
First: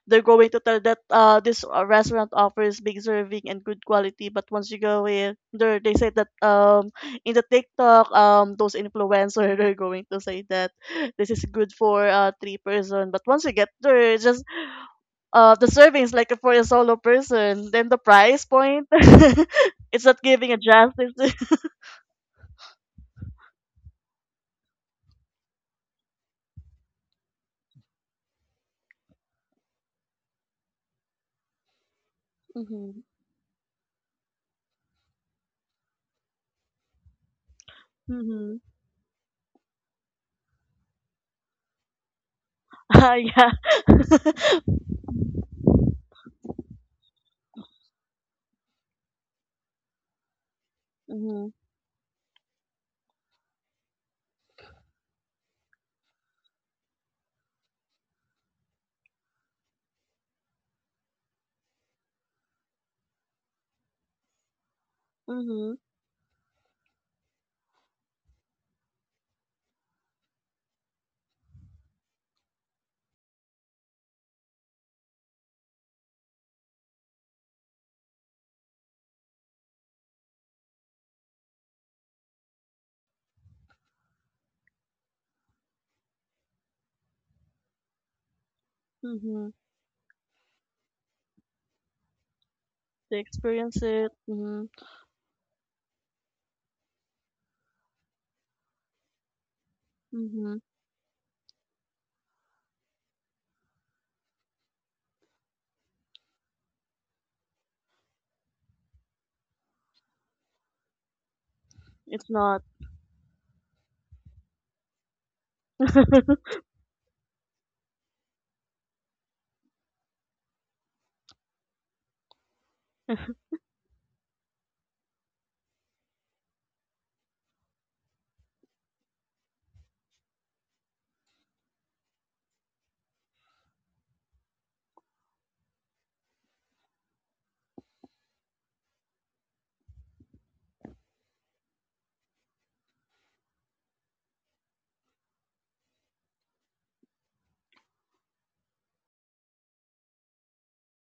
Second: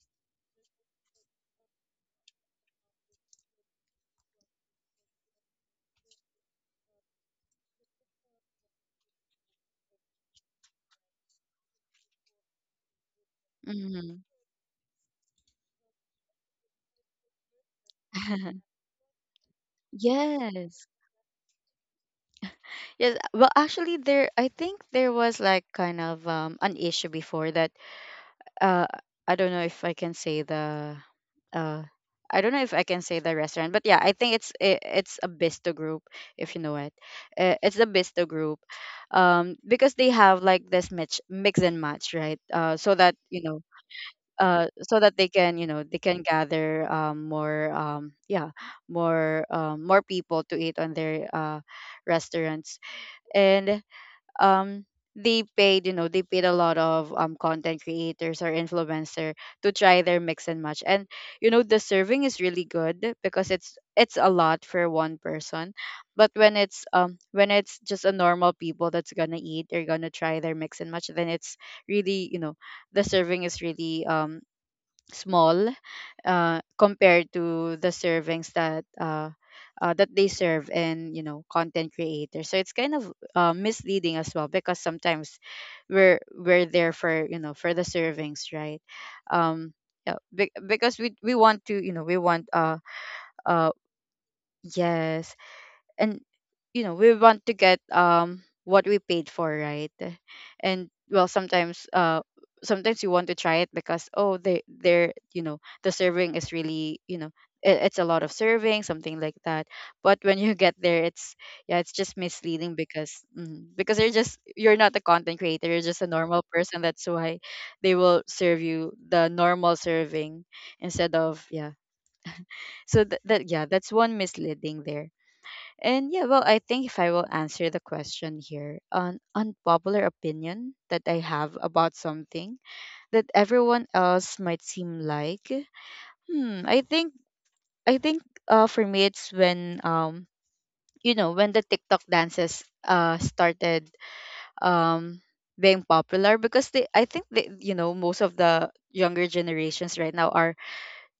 B: they're going to tell that, this, restaurant offers big serving and good quality, but once you go in, they say that, um, in the TikTok, um, those influencers are going to say that this is good for, three person, but once you get there,
A: Hmm.
B: it's just, the servings like for a solo person. Then the price point, it's not giving a
A: Yes.
B: justice.
A: Yes. Well, actually, there, I think there was like kind of an issue before that uh I don't know if I can say the uh I don't know if I can
B: Mm-hmm.
A: say the restaurant, but yeah, I think it's a Bisto group if you know it. It's the Bisto
B: Hmm.
A: group, because they have like this mix and match, right? So
B: Ah,
A: that you
B: yeah.
A: know, so that they can you know they can gather more yeah more more people to eat on their
B: Mm-hmm.
A: restaurants, and um they paid you know they paid a lot of content creators or influencer to try their mix and match, and you know the serving is really good because it's a lot for one person.
B: Hmm.
A: But when it's just a normal people that's gonna eat they're gonna try their mix and match, then it's really you know the serving is really small, compared to the servings that that they serve in you know content creators. So it's kind of misleading as well because sometimes we're there for you know for the servings, right,
B: Hmm.
A: um yeah, because we want to you know we want uh
B: To
A: uh
B: experience it, hmm.
A: Yes, and you know we want to get what we paid for, right,
B: Hmm,
A: and well sometimes sometimes you want to try it because oh they they're you know the serving is really you know it's a lot of serving something like that, but when you get there it's yeah it's just
B: it's not.
A: misleading because because you're just you're not a content creator, you're just a normal person, that's why they will serve you the normal serving instead of yeah. So that yeah that's one misleading there. And yeah, well, I think if I will answer the question here, an unpopular opinion that I have about something that everyone else might seem like, hmm, I think for me it's when you know when the TikTok dances started um being popular because they I think they you know most of the younger generations right now are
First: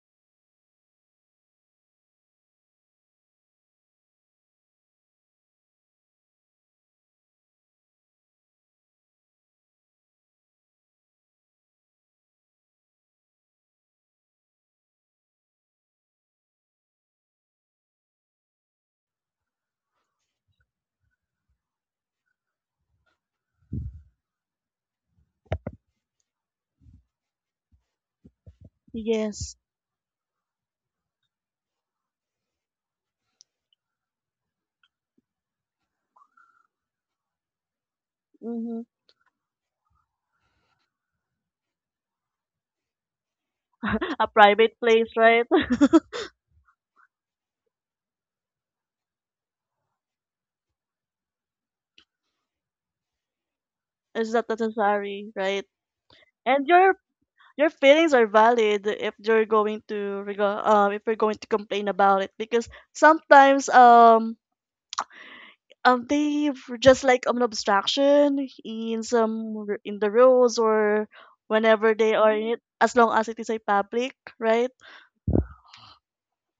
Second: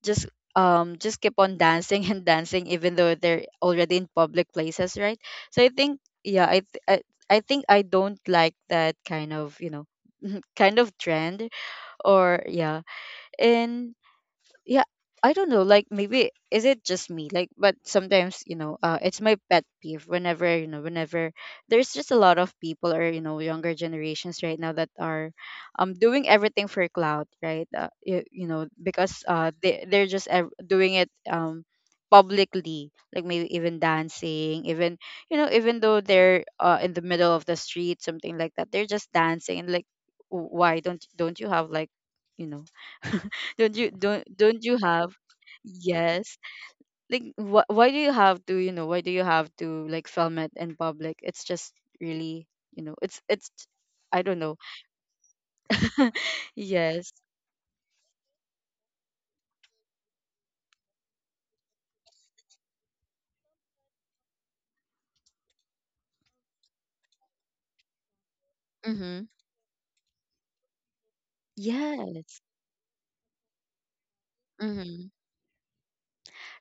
A: just just keep on dancing and dancing even though they're already in public places, right. So I think yeah I think I don't like that kind of you know kind of trend or yeah. And yeah I don't know like maybe is it just me like, but sometimes you know it's my pet peeve whenever you know whenever there's just a lot of people or you know younger generations right now that are doing everything for clout, right, you know because
B: Yes.
A: they're just doing it publicly, like maybe even dancing even you know even though they're in the middle of the street something like that,
B: Hmm.
A: they're just dancing and like why don't you have like you know
B: A
A: don't you
B: private place,
A: have.
B: right?
A: Yes. Like why do you have to you know why do you have to like film it in public? It's just really you know it's I
B: It's
A: don't
B: not
A: know.
B: necessary, right? And
A: Yes.
B: your feelings are valid if you're going to um, if you're going to complain about it because sometimes, um, um, they were just like, an abstraction in
A: Mm-hmm.
B: some in the rules, or whenever they are
A: Yes.
B: in it as long as it is a public, right?
A: Mm-hmm.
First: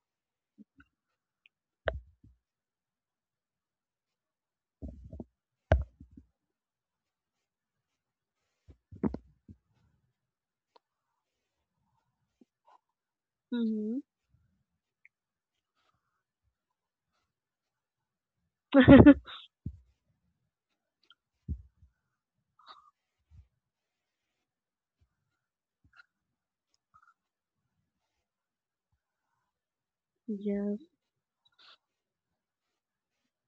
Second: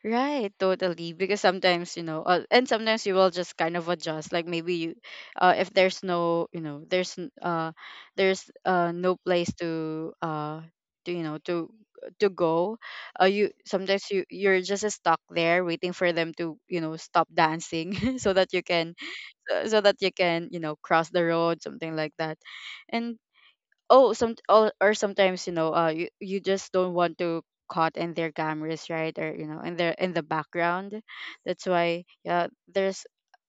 A: Right, totally. Because sometimes, you know, and sometimes you will just kind of adjust. Like maybe you, if there's no, you know, there's no place to you know to go. You
B: Mm-hmm.
A: sometimes you're just stuck there waiting for them to you know stop dancing so that you can so that you can you know cross the road something like that, and or sometimes you know you just don't want to caught in their cameras, right, or you know in their in the
B: Yes.
A: background, that's why yeah there's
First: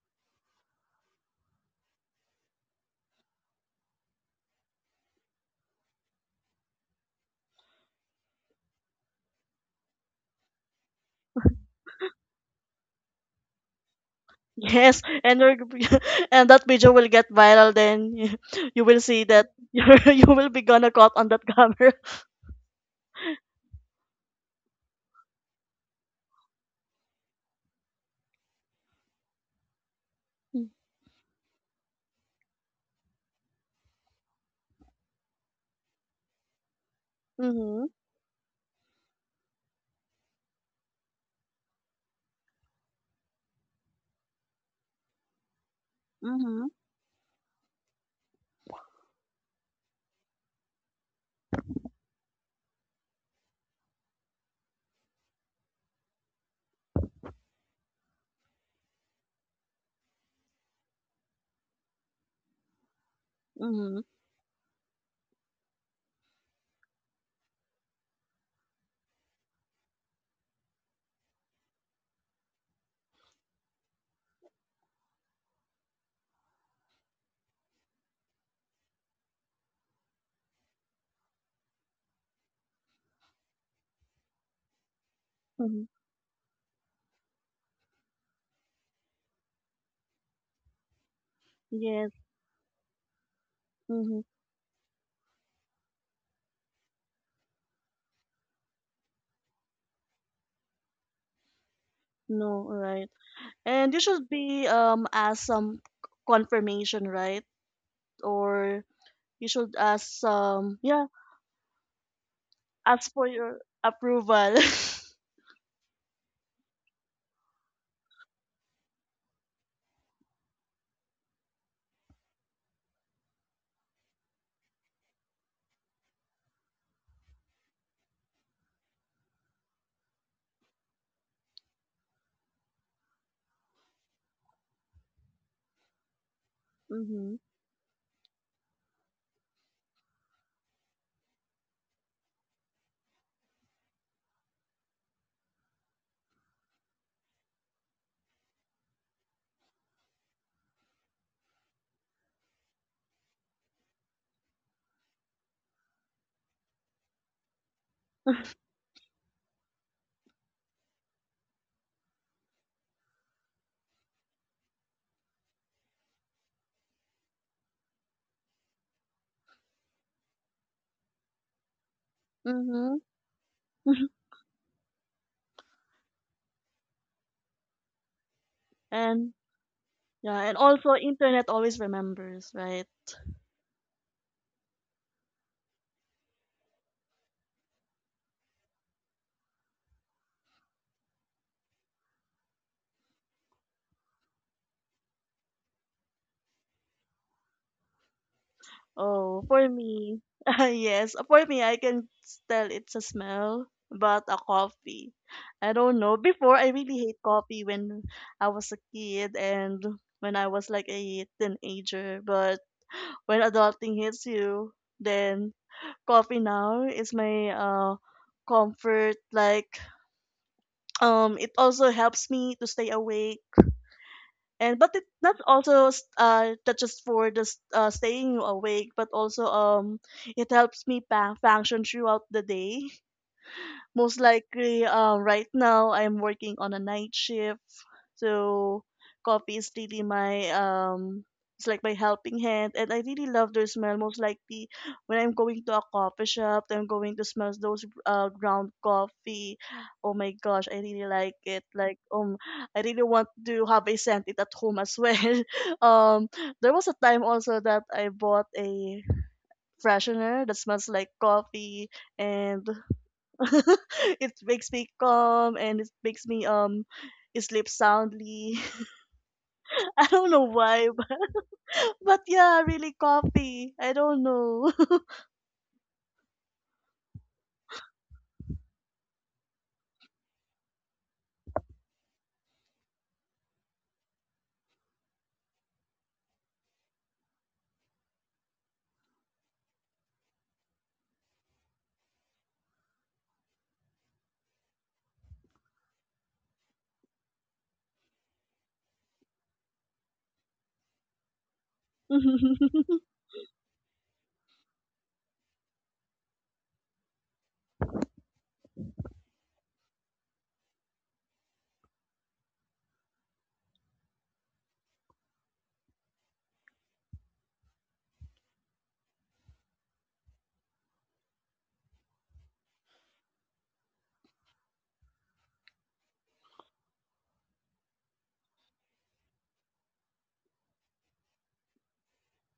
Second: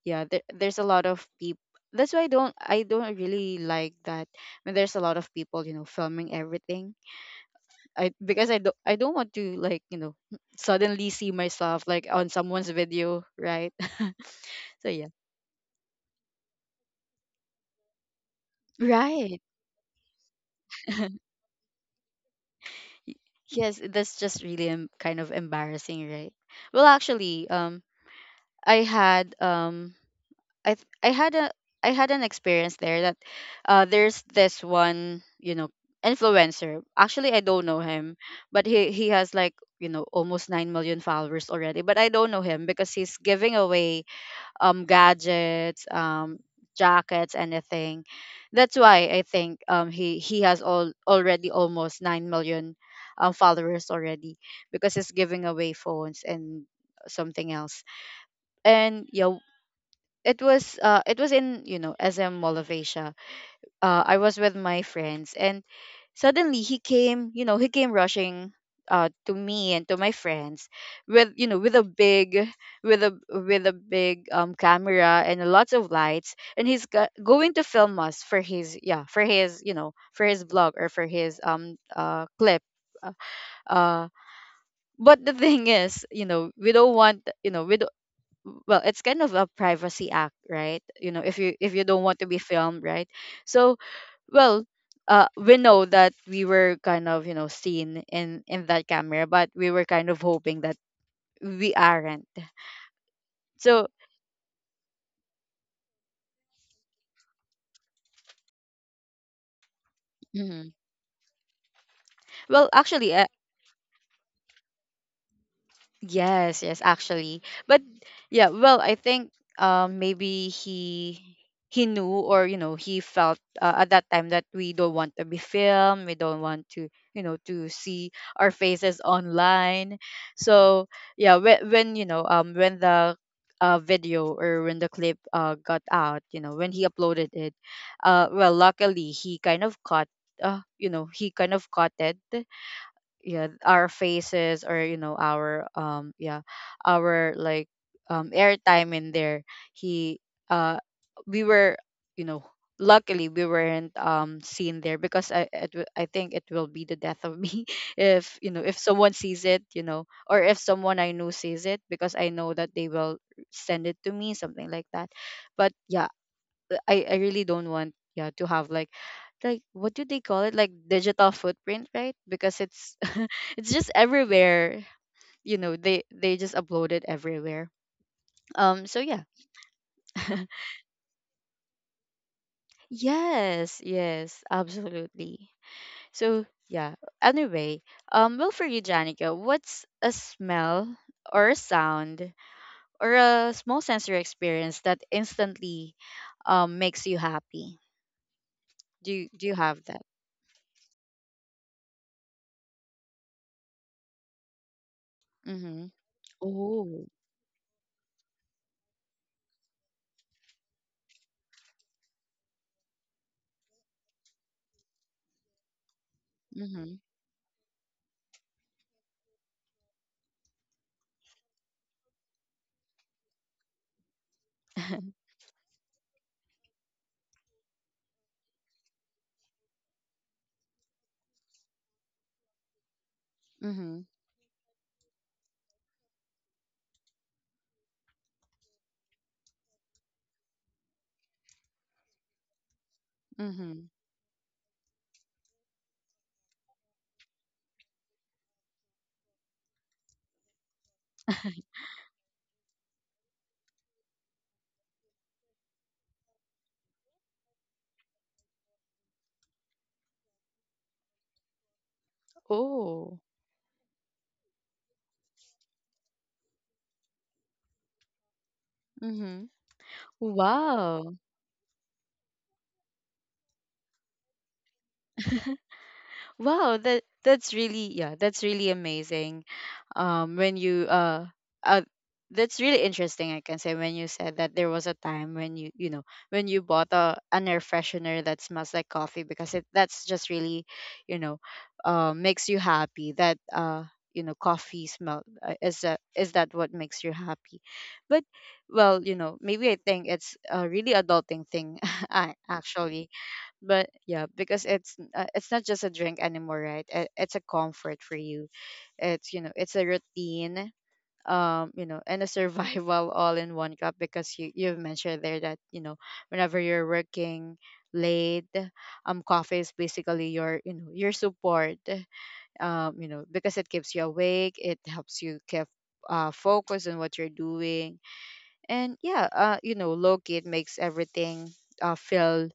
A: yeah there's a lot of people, that's why I don't really like that when there's a lot of people you know filming everything, I because I don't want to like you know suddenly see myself like on someone's video, right. So
B: Yes,
A: yeah.
B: and you're, and that video will get viral, then you will see
A: Right.
B: that you're, you will be gonna caught on that camera.
A: Y- Yes, that's just really kind of embarrassing, right? Well, actually, I had I had a I had an experience there that there's this one you know influencer. Actually, I don't know
B: Mm-hmm,
A: him, but he has like you know almost 9 million followers already. But I don't know him because he's giving away gadgets,
B: mm-hmm,
A: jackets, anything. That's why I think he has all already almost 9 million followers already because he's giving away phones and something else. And yeah, it was in you know SM Mall of Asia.
B: mm-hmm,
A: I was with my friends, and suddenly he came, you know, he came rushing to me and to my friends with, you know, with a big camera and lots of lights, and he's going to film us for his, yeah, for his, you know, for his vlog or for his clip. Uh, uh, but the thing
B: mm-hmm.
A: is, we don't want, we don't. Well, it's kind of a privacy act, right? You know, if you
B: Yes.
A: don't want to be filmed, right? So,
B: Mm-hmm.
A: well, we know that we were kind of, you know, seen in that camera, but we were kind of hoping that we aren't.
B: No, right. And
A: So
B: you should be, um, asked some confirmation, right? Or you should ask,
A: mhm.
B: um, yeah,
A: Well,
B: ask
A: actually,
B: for your approval.
A: yes, yes, actually. But yeah, well, I think maybe he knew, or, you know, he felt, at that time, that we don't want to be filmed, we don't want to, you know, to see our faces online. So, yeah, when the video, or when the clip got out, you know, when he uploaded
B: Mm-hmm.
A: it, well, luckily he kind of caught, he kind of caught it yeah our faces, or you know, our our like airtime in there. He uh we were you know Luckily we weren't seen there, because I think it will be the death of me if you know, if someone sees it, you know, or if someone I know sees it, because I know that they will send it to me, something like that. But yeah, I really don't want, yeah, to have like, what do they call it, like digital footprint, right? Because
B: Mm-hmm.
A: it's it's just everywhere. You know, they just upload it everywhere. So yeah.
B: And yeah, and also internet always remembers, right?
A: Yes, yes, absolutely. So yeah, anyway, well, for you, Janica, what's a smell or a sound or a small sensory experience that instantly makes you happy? do you
B: Oh,
A: do you
B: for
A: have that?
B: me, yes, for me I can tell, it's a smell, but a coffee. I
A: Mm-hmm.
B: don't know, before I really
A: Oh.
B: hate coffee when I was a kid and when I was like a teenager, but when adulting hits you, then coffee now is my, uh, comfort. Like, um, it also helps me to stay awake, and but it not also, not just for just, staying awake, but also, um, it helps me function throughout the day.
A: Mhm.
B: Most likely, right now I'm working on a night shift, so coffee is really my, um, it's like my helping hand, and I really love their
A: Mhm.
B: smell. Most likely when I'm going to a coffee shop, I'm going to smell those, ground coffee. Oh my gosh, I really like it. Like, I really want to have a scent it at home as well. um, there was a time also that I bought a freshener that smells like coffee and
A: Oh.
B: it makes me calm and it makes me sleep soundly.
A: Mhm.
B: I don't know why,
A: Wow.
B: but yeah, really coffee. I don't know.
A: Wow, that's really, yeah, that's really amazing. When you uh that's really interesting, I can say, when you said that there was a time when you know, when you bought a an air freshener that smells like coffee, because it, that's just really, you know, makes you happy that, you know, coffee smell, is that, is that what makes you happy? But well, you know, maybe I think it's a really adulting thing. Actually, but yeah, because it's, it's not just a drink anymore, right? It's a comfort for you. It's, you know, it's a routine, you know, and a survival all in one cup, because you've mentioned there that, you know, whenever you're working late, coffee is basically your, you know, your support. You know, because it keeps you awake, it helps you keep focus on what you're doing. And yeah, you know, low key, it makes everything feel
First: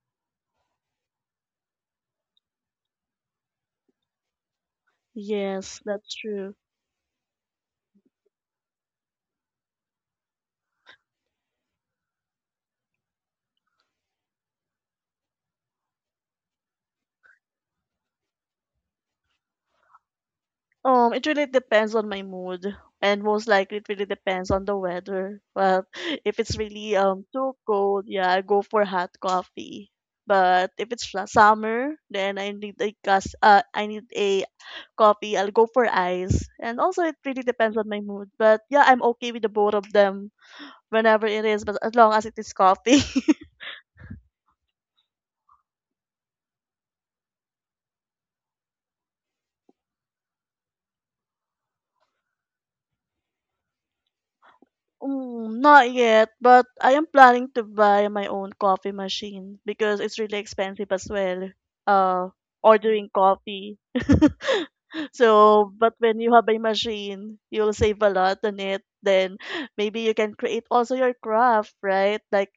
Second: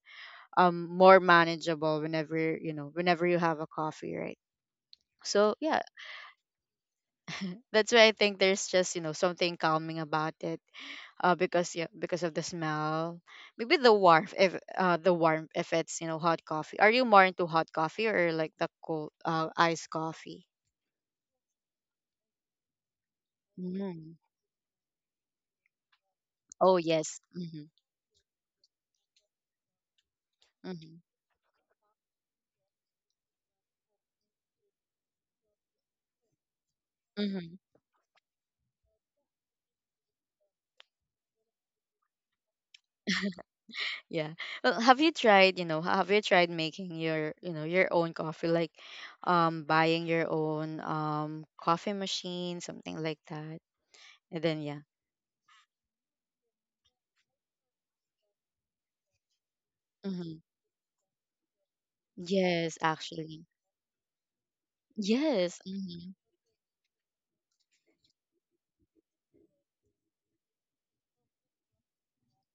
A: more manageable, whenever, you know, whenever you have a coffee, right? So yeah,
B: Yes, that's true.
A: that's why I think there's just, you know, something calming about it, because yeah, because of the smell, maybe the warmth, if the warmth, if it's, you know, hot coffee. Are you more into hot coffee, or like the cold, iced coffee?
B: It really depends on my mood, and most likely it really
A: Mm.
B: depends on the weather. Well, if it's
A: Oh,
B: really
A: yes,
B: too
A: mm-hmm.
B: cold, yeah, I go for hot coffee. But if
A: Mm-hmm.
B: it's summer, then I need a gas. I need a coffee, I'll go for ice. And also, it really
A: Mm-hmm.
B: depends on my mood. But yeah, I'm okay with the both of them whenever it is, but as long as it is coffee.
A: Yeah. Well, have you tried, you know, have you tried making your, you know, your own coffee, like buying your own coffee machine, something like that? And then yeah.
B: Mm, not yet, but I am planning to buy my own coffee machine because it's really
A: Mm-hmm.
B: expensive as well. Uh,
A: Yes,
B: ordering
A: actually.
B: coffee.
A: Yes.
B: So, but
A: Mm-hmm.
B: when you have a machine, you'll save a lot on it. Then maybe you can create also your craft, right? Like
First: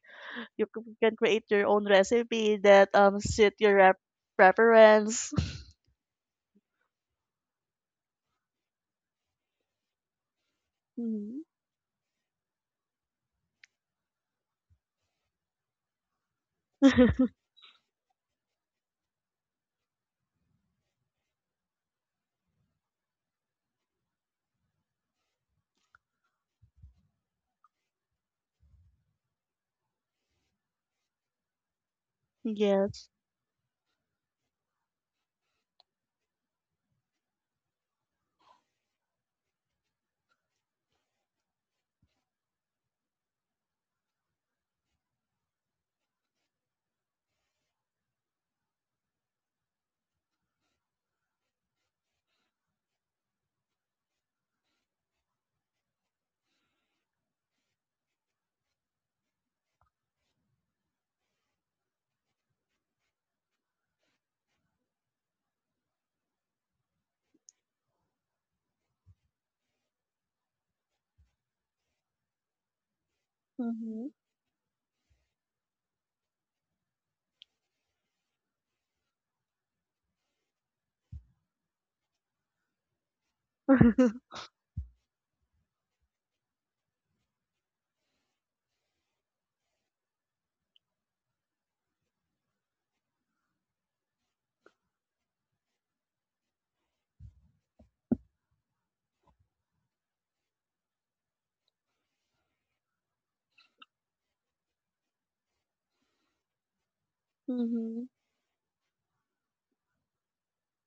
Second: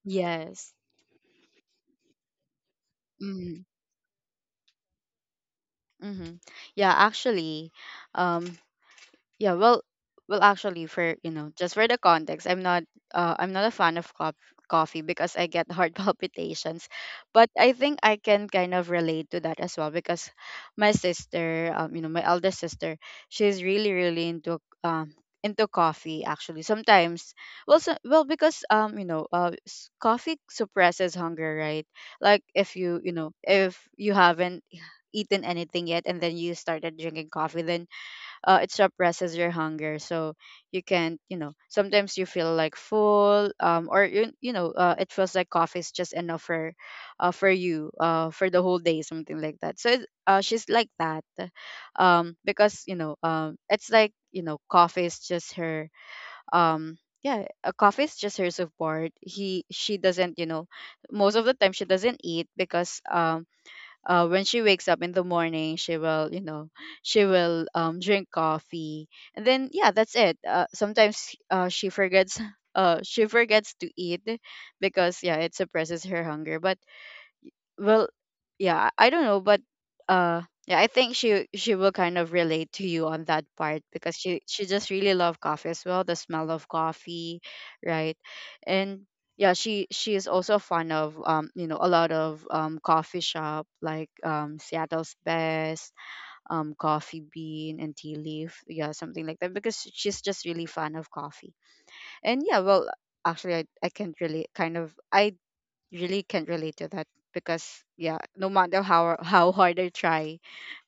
B: You
A: Yes.
B: c- can create your own recipe that suit
A: Mm-hmm.
B: your preference.
A: Mm-hmm. Yeah, actually, um yeah well well, actually, for you
B: Hmm.
A: know, just for the context, I'm not, I'm not a fan of coffee, because I get heart palpitations. But I think I can kind of relate to that as well, because my sister, you know, my elder sister, she's really um into coffee, actually. Sometimes, well, so, well, because you know, coffee suppresses hunger, right? Like, if you,
B: Yes.
A: you know, if you haven't eaten anything yet, and then you started drinking coffee, then it suppresses your hunger. So you can not you know, sometimes you feel like full, or you know, it feels like coffee is just enough for, for you, for the whole day, something like that. So she's like that. Because you know, it's like, you know, coffee is just her, yeah coffee is just her support. He She doesn't, you know, most of the time, she doesn't eat because when she wakes up in the morning, she will, you know, she will drink coffee. And then yeah, that's it. Sometimes, she forgets, she forgets to
B: Mm-hmm.
A: eat, because yeah, it suppresses her hunger. But well, yeah, I don't know. But yeah, I think she will kind of relate to you on that part, because she just really loved coffee as well, the smell of coffee, right? And yeah, she is also fond of, you know, a lot of coffee shop, like Seattle's Best, Coffee Bean and Tea Leaf, yeah, something like that, because she's just really fond of coffee. And yeah, well, I can't really kind of, I really can't relate to that, because
B: Mm-hmm.
A: yeah, no matter how how hard I try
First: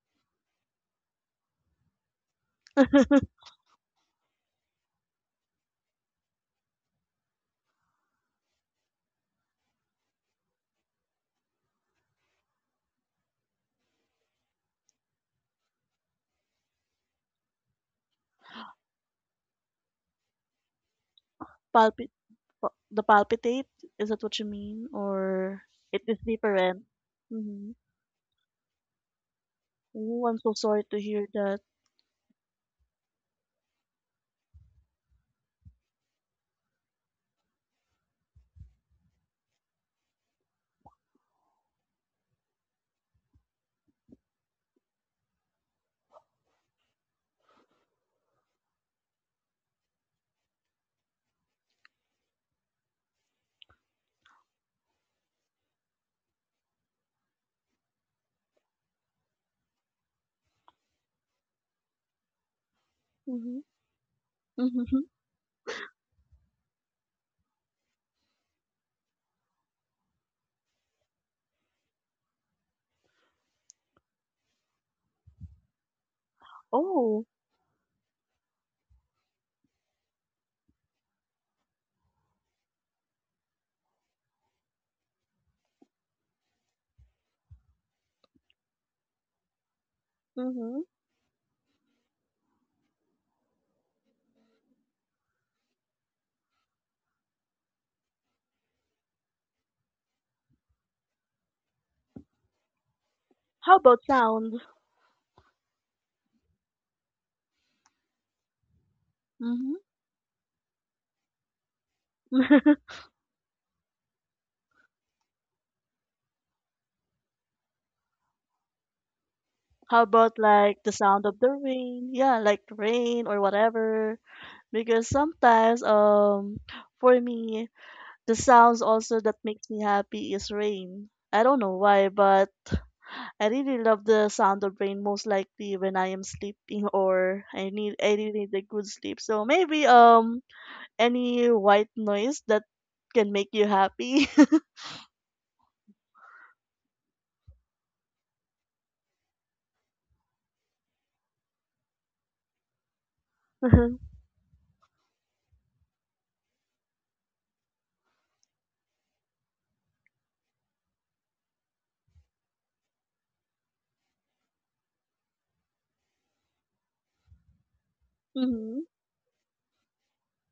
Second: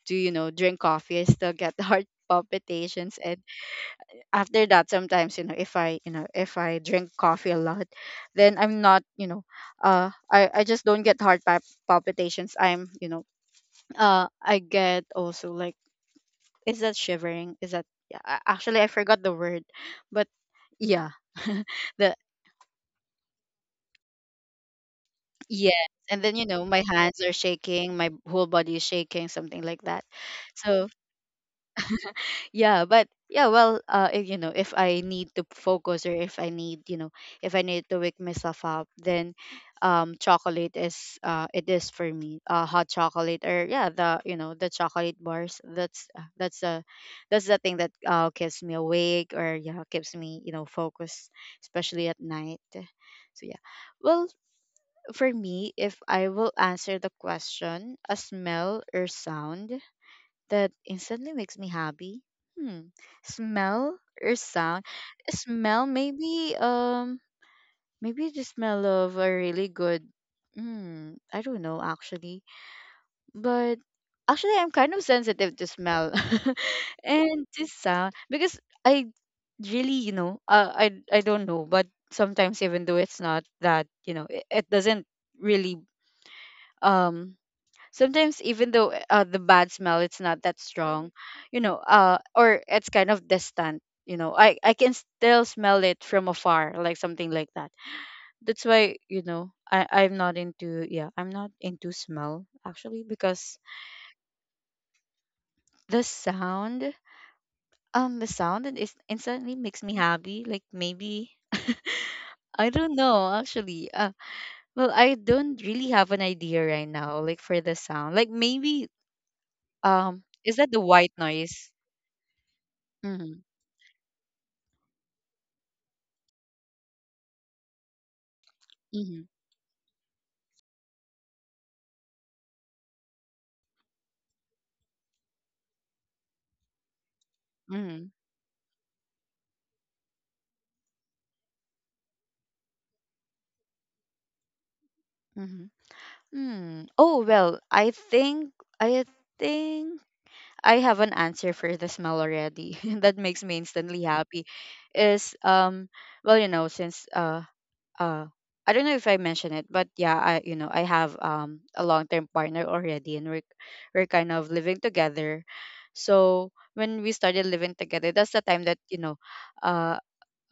A: to, you know, drink coffee, I still get heart palpitations. And after that, sometimes, you know, if I drink coffee a lot, then I'm not, you know, I just don't get heart palpitations. I'm, you know, I get also like, is that shivering? Is that, yeah? Actually, I forgot the word, but yeah.
B: Palpit,
A: the
B: the palpitate, is that what you mean, or
A: Yes,
B: it is
A: and then, you know, my
B: different?
A: hands are
B: Mm-hmm.
A: shaking, my whole body is shaking, something like that.
B: Oh, I'm so sorry
A: So,
B: to hear that.
A: yeah, but yeah, well, if, you know, if I need to focus, or if I need, you know, if I need to wake myself up, then chocolate is, it is for me. Hot chocolate, or yeah, the, you know, the chocolate bars. That's, that's the, that's the thing that keeps me awake, or yeah, keeps me, you know, focused, especially at night. So, yeah. Well, for me, if I will answer the question, a smell or sound that instantly makes me happy. Hmm.
B: Mm-hmm.
A: Smell or sound?
B: Mm-hmm.
A: Smell, maybe, maybe the smell of a really good, hmm, I don't know, actually. But actually, I'm kind of sensitive to smell
B: Oh.
A: and to sound, because I really, you know, I don't know, but sometimes even though it's not that, you know, it doesn't really um sometimes even though, the bad smell, it's not that
B: Mm-hmm.
A: strong, you know, or it's kind of distant, you know, I can still smell it from afar, like something like that. That's why, you know, I'm not into, yeah, I'm not into smell, actually, because
B: How about sound?
A: the sound, the sound, it is instantly
B: Mm-hmm.
A: makes me happy, like maybe. I don't know, actually. Well, I don't really have an idea right now, like for the sound. Like maybe,
B: How about
A: is that the
B: like the
A: white
B: sound of the
A: noise?
B: rain? Yeah, like rain
A: Mm-hmm.
B: or whatever. Because sometimes for me, the sounds also
A: Mhm.
B: that makes me happy is rain. I don't know why, but I really love the sound of rain most likely when I am sleeping or
A: Mhm.
B: I really need a good sleep. So maybe any white noise that can make you happy.
A: Mhm. Mm. Oh, well, I think, I think, I have an answer for the smell already. That makes me instantly happy. Is well, you know, since uh I don't know if I mentioned it, but yeah, I, you know, I have a long-term partner already, and we're kind of living together. So, when we started living together, that's the time that,
B: Mm-hmm.
A: you know, uh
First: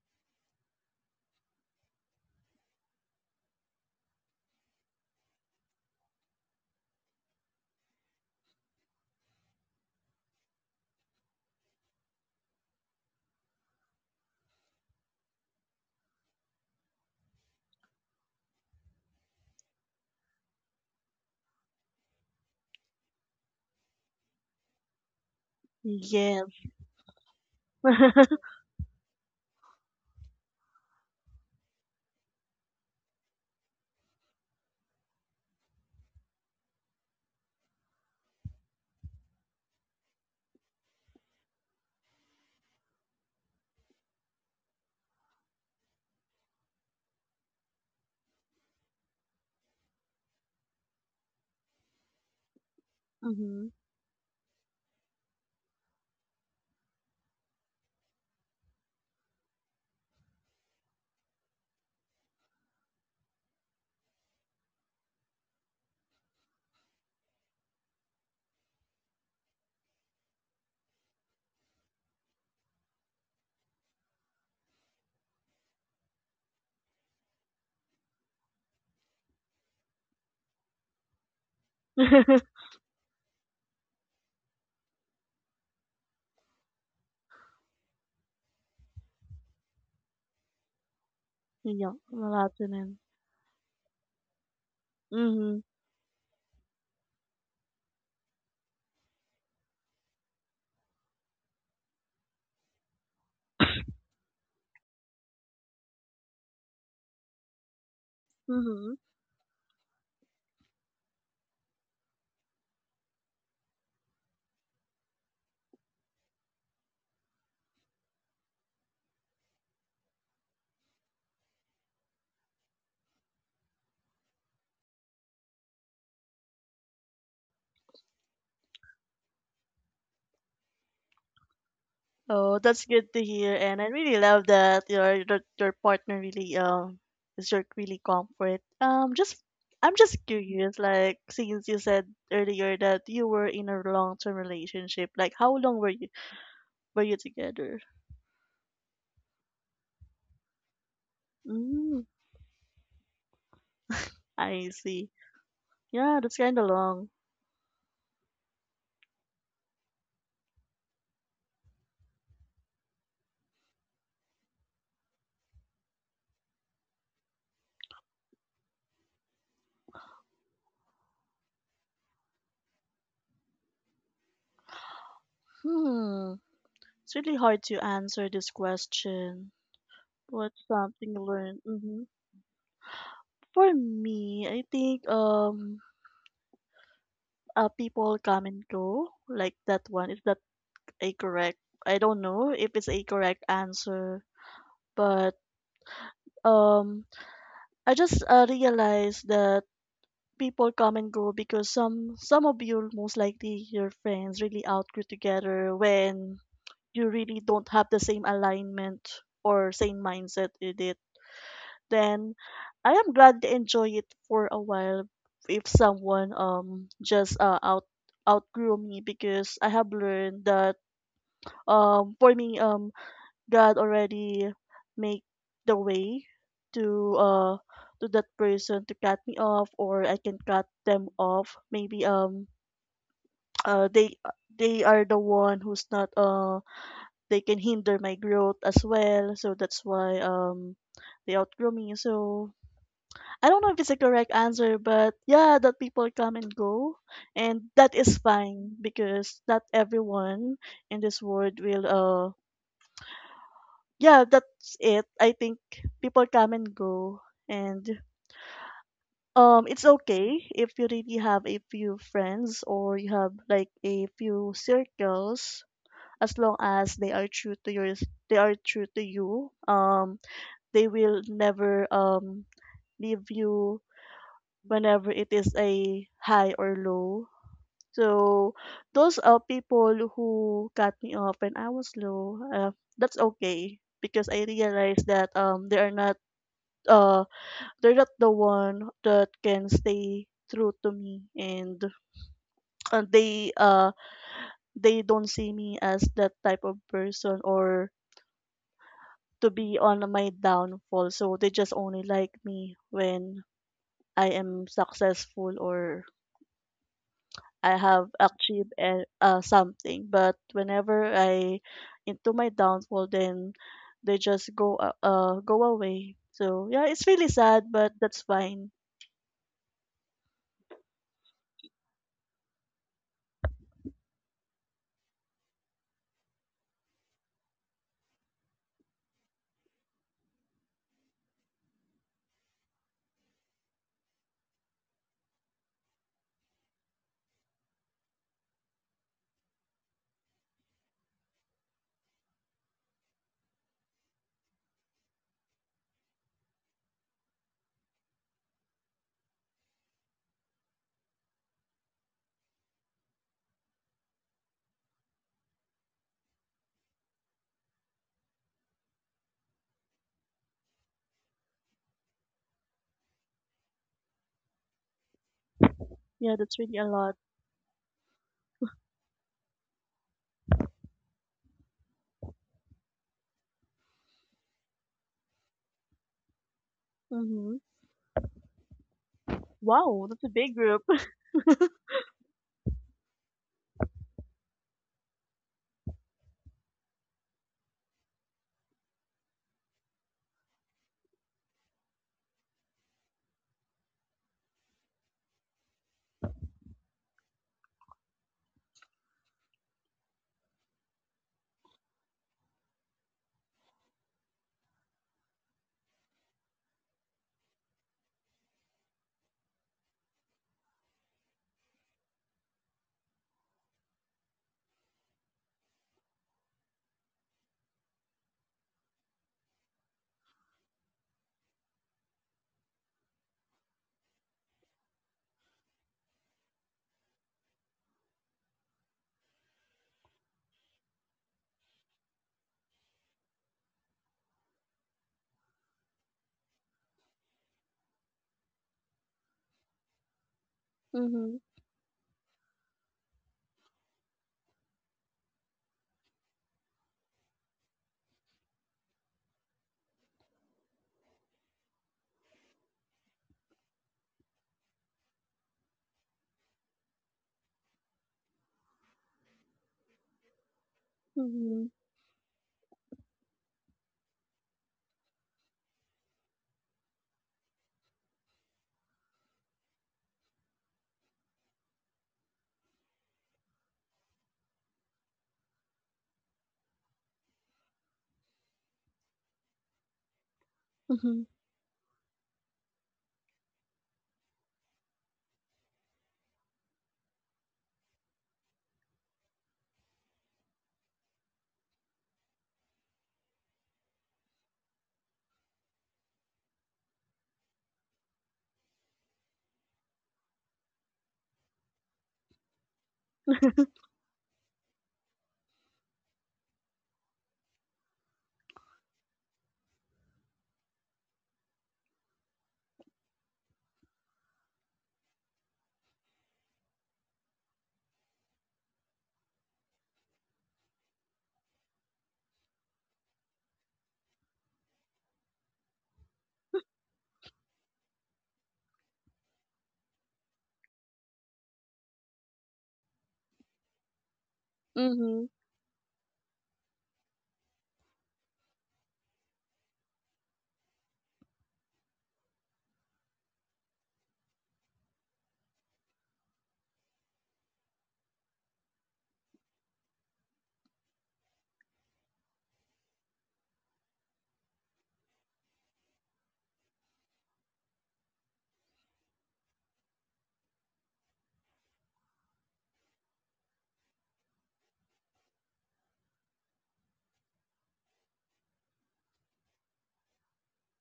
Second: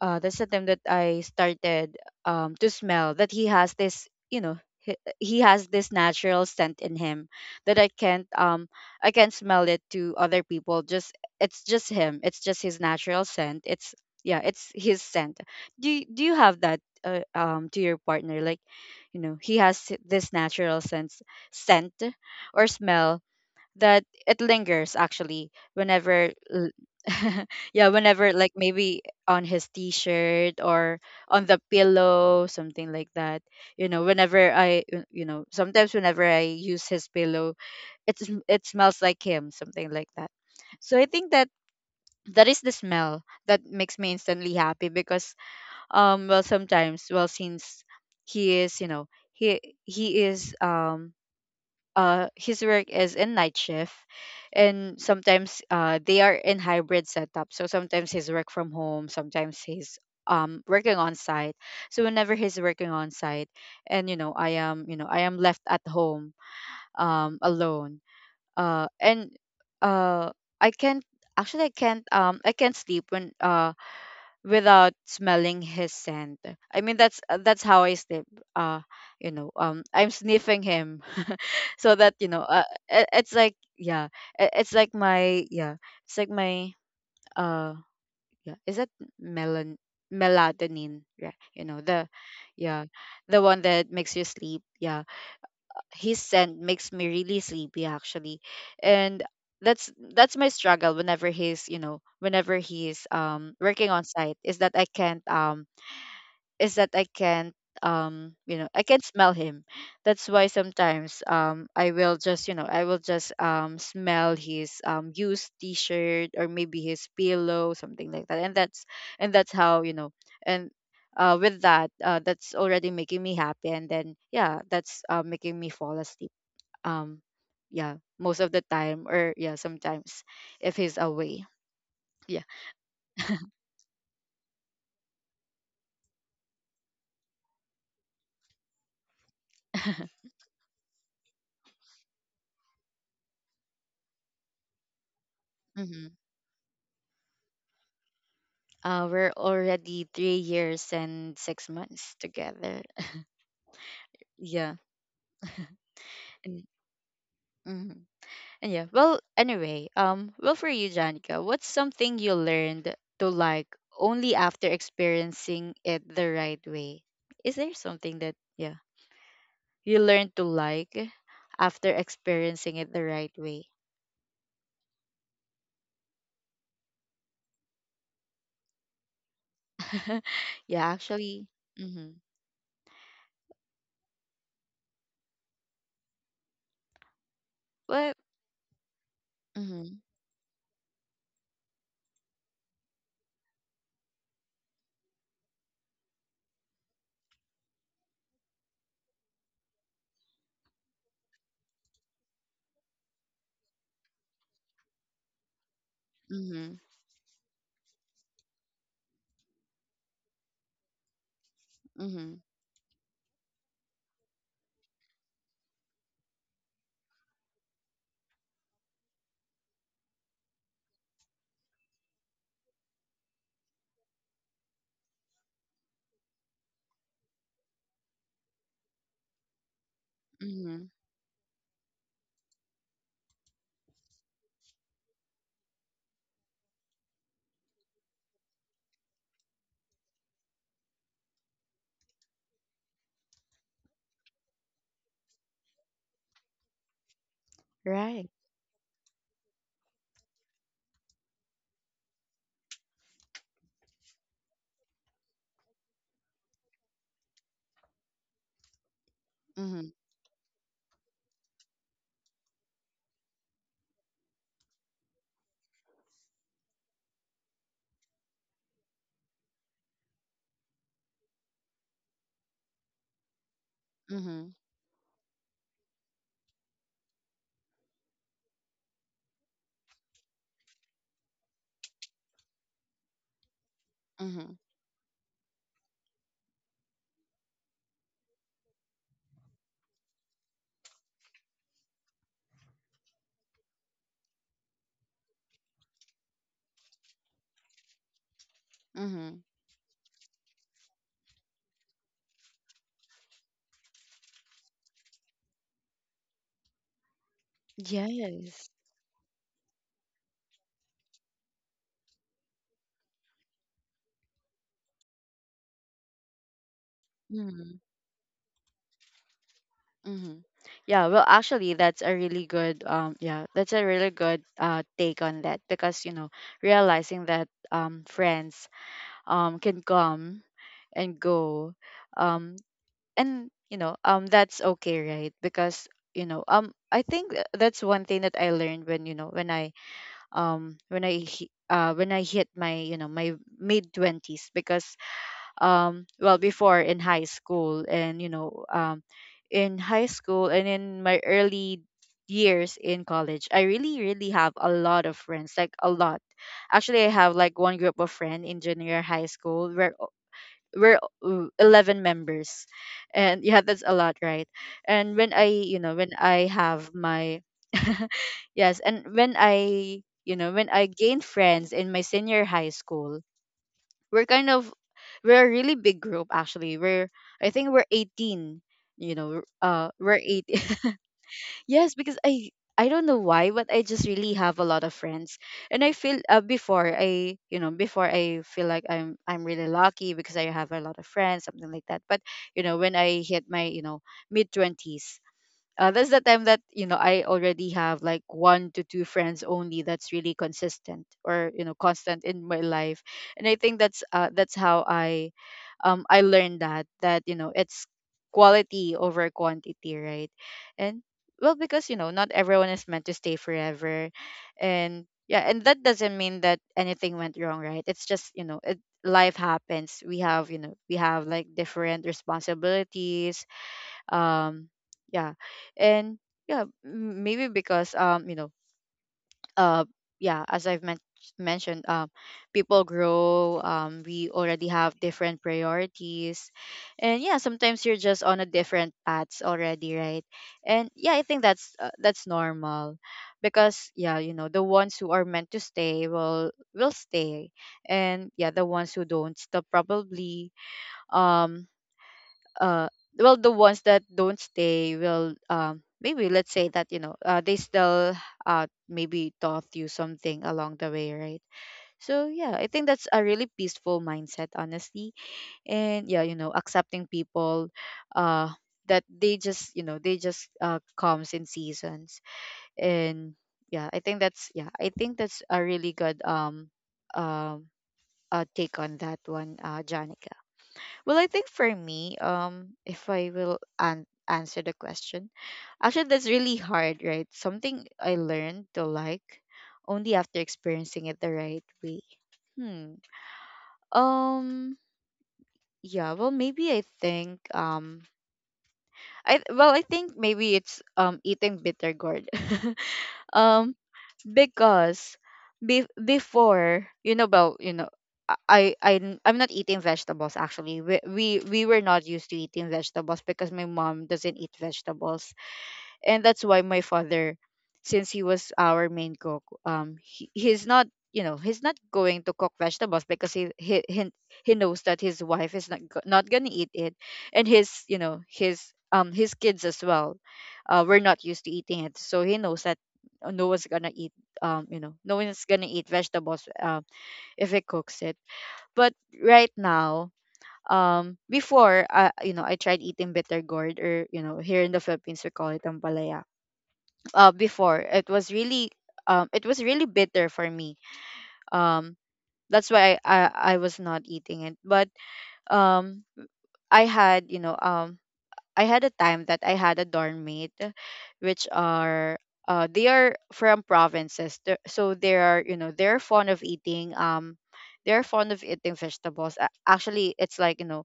A: that's the time that I started to smell that he has this, you know, he has this natural scent in him that I can't smell it to other people. Just it's just him. It's just his natural scent. It's, yeah, it's his scent. Do you have that, to your partner? Like, you know, he has this natural sense scent or smell that it lingers actually whenever
B: Yes.
A: l- yeah, whenever, like, maybe on his t-shirt or on the pillow, something like that. You know, whenever you know, sometimes whenever I use his pillow, it smells like him, something like that. So I think that is the smell that makes me instantly happy because, well, sometimes, well, since he is, you know, he he is, his work is in night
B: Mm-hmm.
A: shift. And sometimes, they are in hybrid setup, so sometimes he's work from home, sometimes he's working on site. So whenever he's working on site and, you know, I am left at home, alone. And uh I can't, actually I can't sleep when without smelling his scent. I mean, that's how I sleep. uh I'm sniffing him, so that, you know, uh, it, it's like, yeah, it's like my, yeah, it's like my, uh yeah, is that melon melatonin, right? You know,
B: Yeah,
A: the, yeah,
B: melatonin.
A: the one that makes you sleep. Yeah,
B: Mm-hmm.
A: his scent makes me really sleepy actually. And that's my struggle whenever he's, you know, whenever he's working on site, is that I can't, you know, I
B: Mm-hmm.
A: can smell him. That's why sometimes, I will just, you know, I will just smell his used t-shirt or maybe his pillow, something like that. And that's how, you know, and, with that, that's already making me happy, and then, yeah, that's, making me fall asleep. Um yeah, most of the time, or yeah, sometimes, if he's away. Yeah.
B: Oh, that's good to hear, and I really love that your partner really is your really comfort. Just I'm just curious, like since you said earlier that you were in a long term relationship, like how long
A: Mm-hmm.
B: were you together?
A: We're already 3 years and six
B: Mm,
A: months together.
B: I
A: Yeah.
B: see. Yeah, that's kind
A: And,
B: of long.
A: mhm, and yeah. Well, anyway, well, for you, Janica, what's something you learned to like only after experiencing it the right way? Is there something that, yeah, you learned to like after experiencing it the right way?
B: Hmm, it's really hard to answer this question. What's
A: Yeah,
B: something you
A: actually.
B: learned? Mm-hmm.
A: Mm-hmm.
B: For me, I think
A: What?
B: people come and go, like that
A: Mm-hmm.
B: one. Is that a correct, I don't know if it's a correct answer, but um I just realized that people come and go, because some of you most likely your friends really outgrew together when
A: Mm-hmm.
B: you really don't have the same alignment or same mindset with it.
A: Mm-hmm.
B: Then I am glad to enjoy it for a while if someone just outgrew me, because I have learned that for me, God already make the way to uh to that person to cut me off, or I can cut
A: Mm-hmm.
B: them off. Maybe uh they they are the one who's not they can hinder my growth as well. So that's why they outgrow me. So I don't know if it's a correct answer, but yeah, that people come and go, and that is
A: Right.
B: fine because not everyone in this world will uh, yeah, that's it. I think people come and go, and it's
A: Mm-hmm.
B: okay if you really have a few friends or you have like a few circles. As long as they are true to you. They will never leave you
A: Mm-hmm.
B: whenever it is a high or low. So those are people who cut me off when I was low. That's okay because I
A: Mm-hmm.
B: realized that they are not uh they're not the one that can stay true to me, and uh, they uh they don't see me as that type of person or
A: Mm-hmm.
B: to be on my downfall, so they just only like me when I am successful, or I have
A: Yes.
B: achieved something. But whenever I into my downfall, then they just go go away. So yeah, it's really sad,
A: Mm-hmm.
B: but that's fine.
A: Mm-hmm. Yeah, well, actually, that's a really good yeah, that's a really good take on that because, you know, realizing that friends can come and go, um and, you know, that's okay, right? Because, you know, I think that's one thing that I learned when, you know, when I, when I hit my, you know, my mid 20s. Because, well, before, in high school and, you know, in high school and in my early years in college, I really, really have a lot of friends, like a lot. Actually, I have like one group of friends in junior high school, we're 11 members. And yeah, that's a lot, right? And when I, you know, when
B: Yeah,
A: I
B: that's really a
A: have
B: lot.
A: my yes, and when I, you know, when I gained friends in my senior high school, we're kind of we're a really big group actually. We're I
B: Mhm.
A: think we're 18, you know,
B: Wow,
A: we're
B: that's a
A: 8.
B: big group.
A: Yes, because I don't know why, but I just really have a lot of friends. And I feel, before I feel like I'm really lucky because I have a lot of friends, something like that. But, you know, when I hit my, you know, mid 20s, that's the time that, you know, I already have like one to two friends only that's really consistent, or you know, constant in my life. And I think that's how I, I learned that, you know, it's quality over quantity, right? And, well, because, you know, not everyone is meant to stay forever. And yeah, and that doesn't mean that anything went wrong, right? it's just you know it, Life happens. We have like different responsibilities. um yeah. And yeah, maybe because, you know, uh yeah, as I've mentioned, people grow, we already have different priorities. And yeah, sometimes you're just on a different paths already, right? And yeah, I
B: Mm-hmm.
A: think that's normal, because yeah, you know, the ones who are meant to stay will, stay. And yeah, the ones who don't, they'll probably, um uh well, the ones that don't stay will, maybe let's say that, you know, they still, maybe taught you something along the way, right?
B: Mm-hmm.
A: So yeah, I think that's a really peaceful mindset, honestly. And yeah, you know, accepting people, uh that they just, you know, they just, comes in seasons. And yeah, I think that's a really good, um take on that one, Janica. Well,
B: Mm-hmm.
A: I think for me, if I will answer the question, actually, that's really hard, right? Something I learned to like only after experiencing it the right way. Hmm. Um. Yeah. Well, maybe I think. I Well, I think maybe it's, eating bitter gourd. um. Because, be- before you know about you know I'm not eating vegetables actually. We were not used to eating vegetables because my mom doesn't eat vegetables. And that's why my father, since he was our main cook, he's not, you know, he's not going to cook vegetables because he knows that his wife is not not going to eat it. And his, you know, his kids as well were not used to eating it. So he knows that, no one's going to eat, no
B: Mm-hmm.
A: one's going to eat vegetables, if he cooks it. But right now, before you know, I tried eating bitter gourd, or, you know, here in the Philippines we call it ampalaya. Before, it was really, it was really bitter for me, um, that's why I was not eating it. But, um, i had you know um, I had a time that I had a dorm mate, which are, they are from provinces. They are, you know, they're fond of eating they're fond of eating vegetables. Actually, it's like, you know,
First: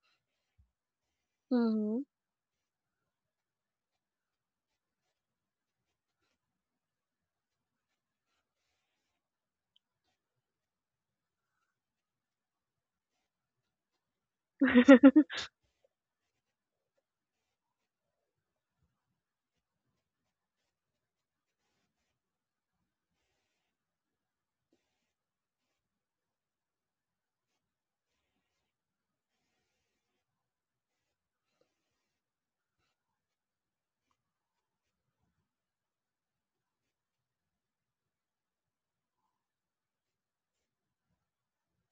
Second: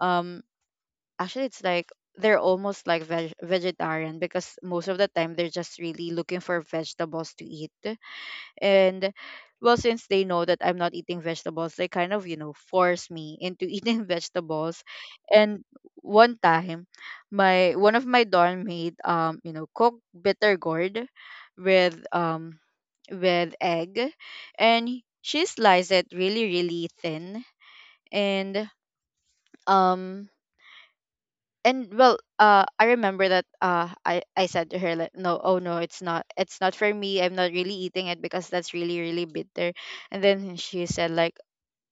A: um actually it's like
B: Mm-hmm.
A: they're almost like vegetarian, because most of the time they're just really looking for vegetables to eat. And well, since they know that I'm not eating vegetables, they kind of, you know, force me into eating vegetables. And one time, my one of my dorm made, you know, cooked bitter gourd with um with egg. And she sliced it really, really thin. And, um I remember that, I said to her like, no, oh no, it's not for me, I'm not really eating it because that's really, really bitter. And then she said like,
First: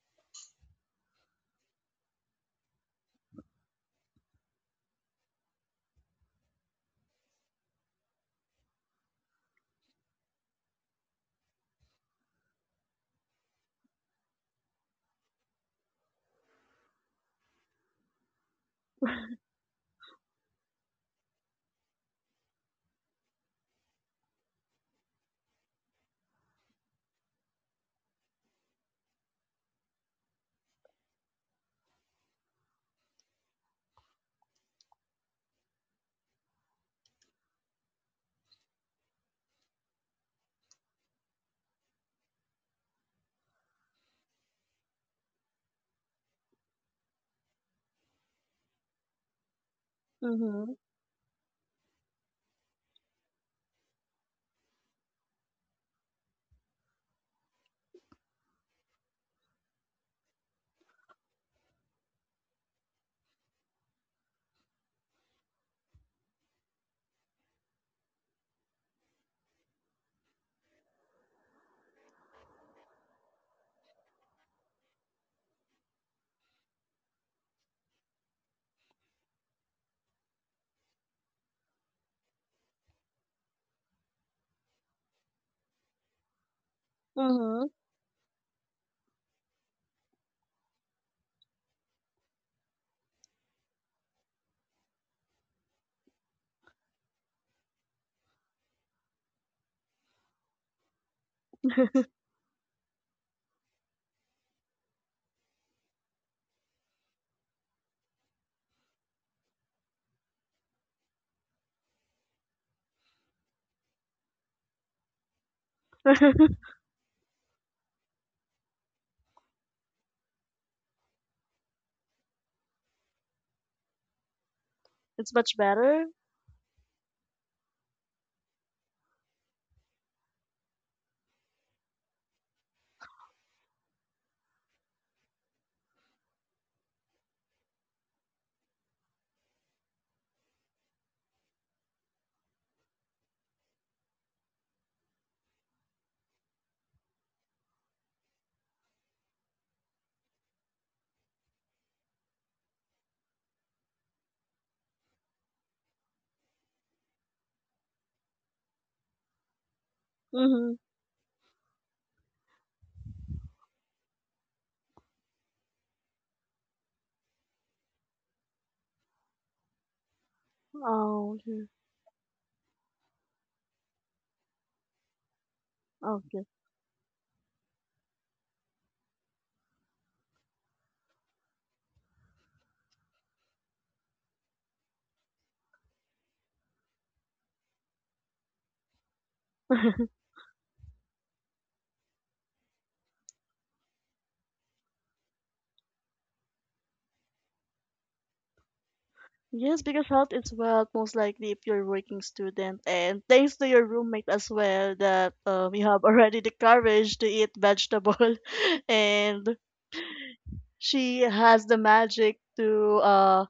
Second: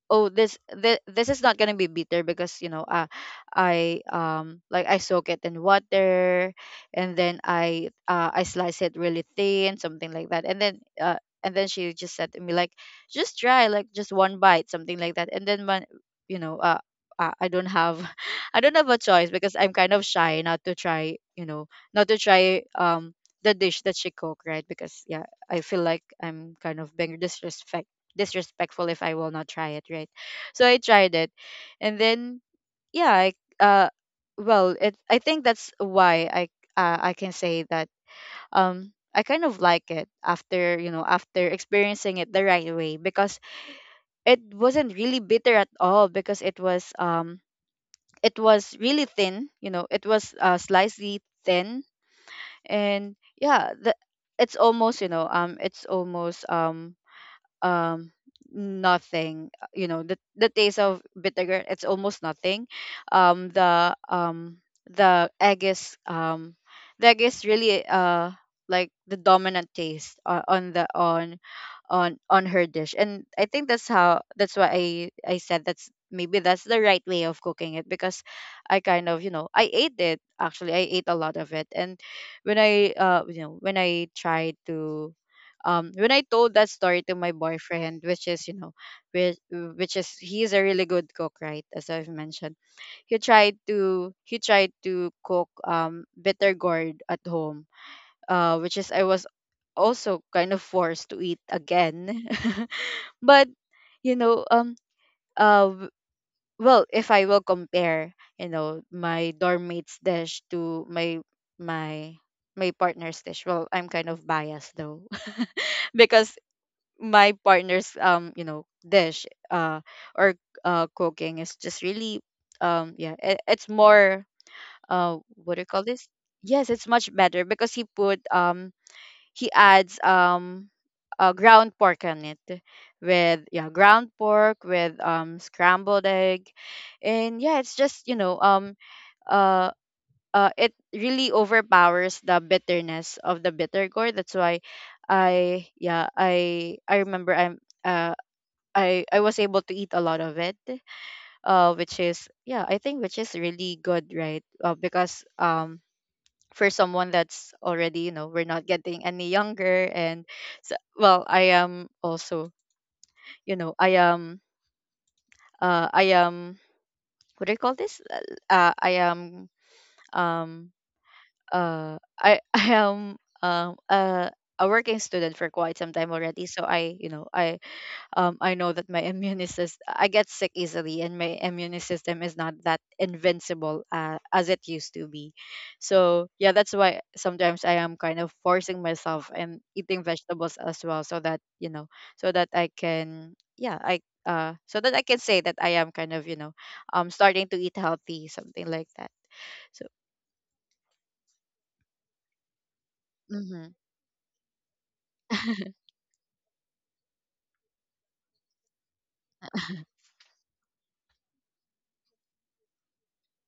A: oh, this is not gonna be bitter because, you know, I, like, I soak it in water, and then I slice it really thin, something like that. And then, and then she just said to me like, just try, like, just one bite, something like that. And then when, you know, I don't have I don't have a choice, because I'm kind of shy not to try, you know, not to try the dish that she cooked, right? Because yeah, I feel like I'm kind of being disrespectful if I will not try it, right? So I tried it, and then, yeah, I, uh, well, it I think that's why I, I can say that, I kind of like it after, you know, after experiencing it the right way, because it wasn't really bitter at all, because it was really thin, you know, it was,
B: Mm-hmm.
A: slightly thin. And yeah, the, it's almost you know it's almost um nothing. You know, the taste of vinegar, it's almost nothing. um the um the egg is, really, like the dominant taste, on the on her dish. And I think that's why I said, that's maybe that's the right way of cooking it, because I kind of you know I ate it. Actually, I ate a lot of it. And when I you know when I tried to when I told that story to my
B: Mm-hmm.
A: boyfriend, which is, you know, which is he's a really good cook, right? As I've mentioned, he tried to cook, bitter gourd at home, which is I was also kind of forced to eat again. But, you know, uh w- well, if I will compare, you know, my dorm mate's dish to my, my my partner's dish, well, I'm kind of biased though, because my partner's, you know, dish, uh or cooking is just really, yeah, it's more, uh
B: It's much
A: what do you call
B: better.
A: this? Yes, it's much better because he adds, ground pork on it. With, yeah, ground pork with, scrambled egg. And yeah, it's just, you know, uh it really overpowers the bitterness of the bitter gourd. That's why I, yeah, I remember, uh I was able to eat a lot of it, which is, yeah, I think, which is really good, right? Because, for someone that's already, you know, we're not getting any younger, and
B: Mm-hmm.
A: so, well, I am also, you know, I am, what do you call this? I am, um
B: Oh, okay.
A: I I am, um uh a working student for quite some time
B: Okay.
A: already. So I, you know, I, I know that my immune system, I get sick easily, and my immune system is not that invincible, as it used to be. So yeah, that's why sometimes I am kind of forcing myself and eating vegetables as well, so that, you know, so that I can, yeah, I can say that I am kind of, you know, starting to eat healthy, something like that.
B: Yes,
A: So,
B: because health is wealth, most likely if you're a working student. And thanks
A: mm-hmm.
B: to your roommate as well, that you have already the courage to eat vegetable, and she has the magic to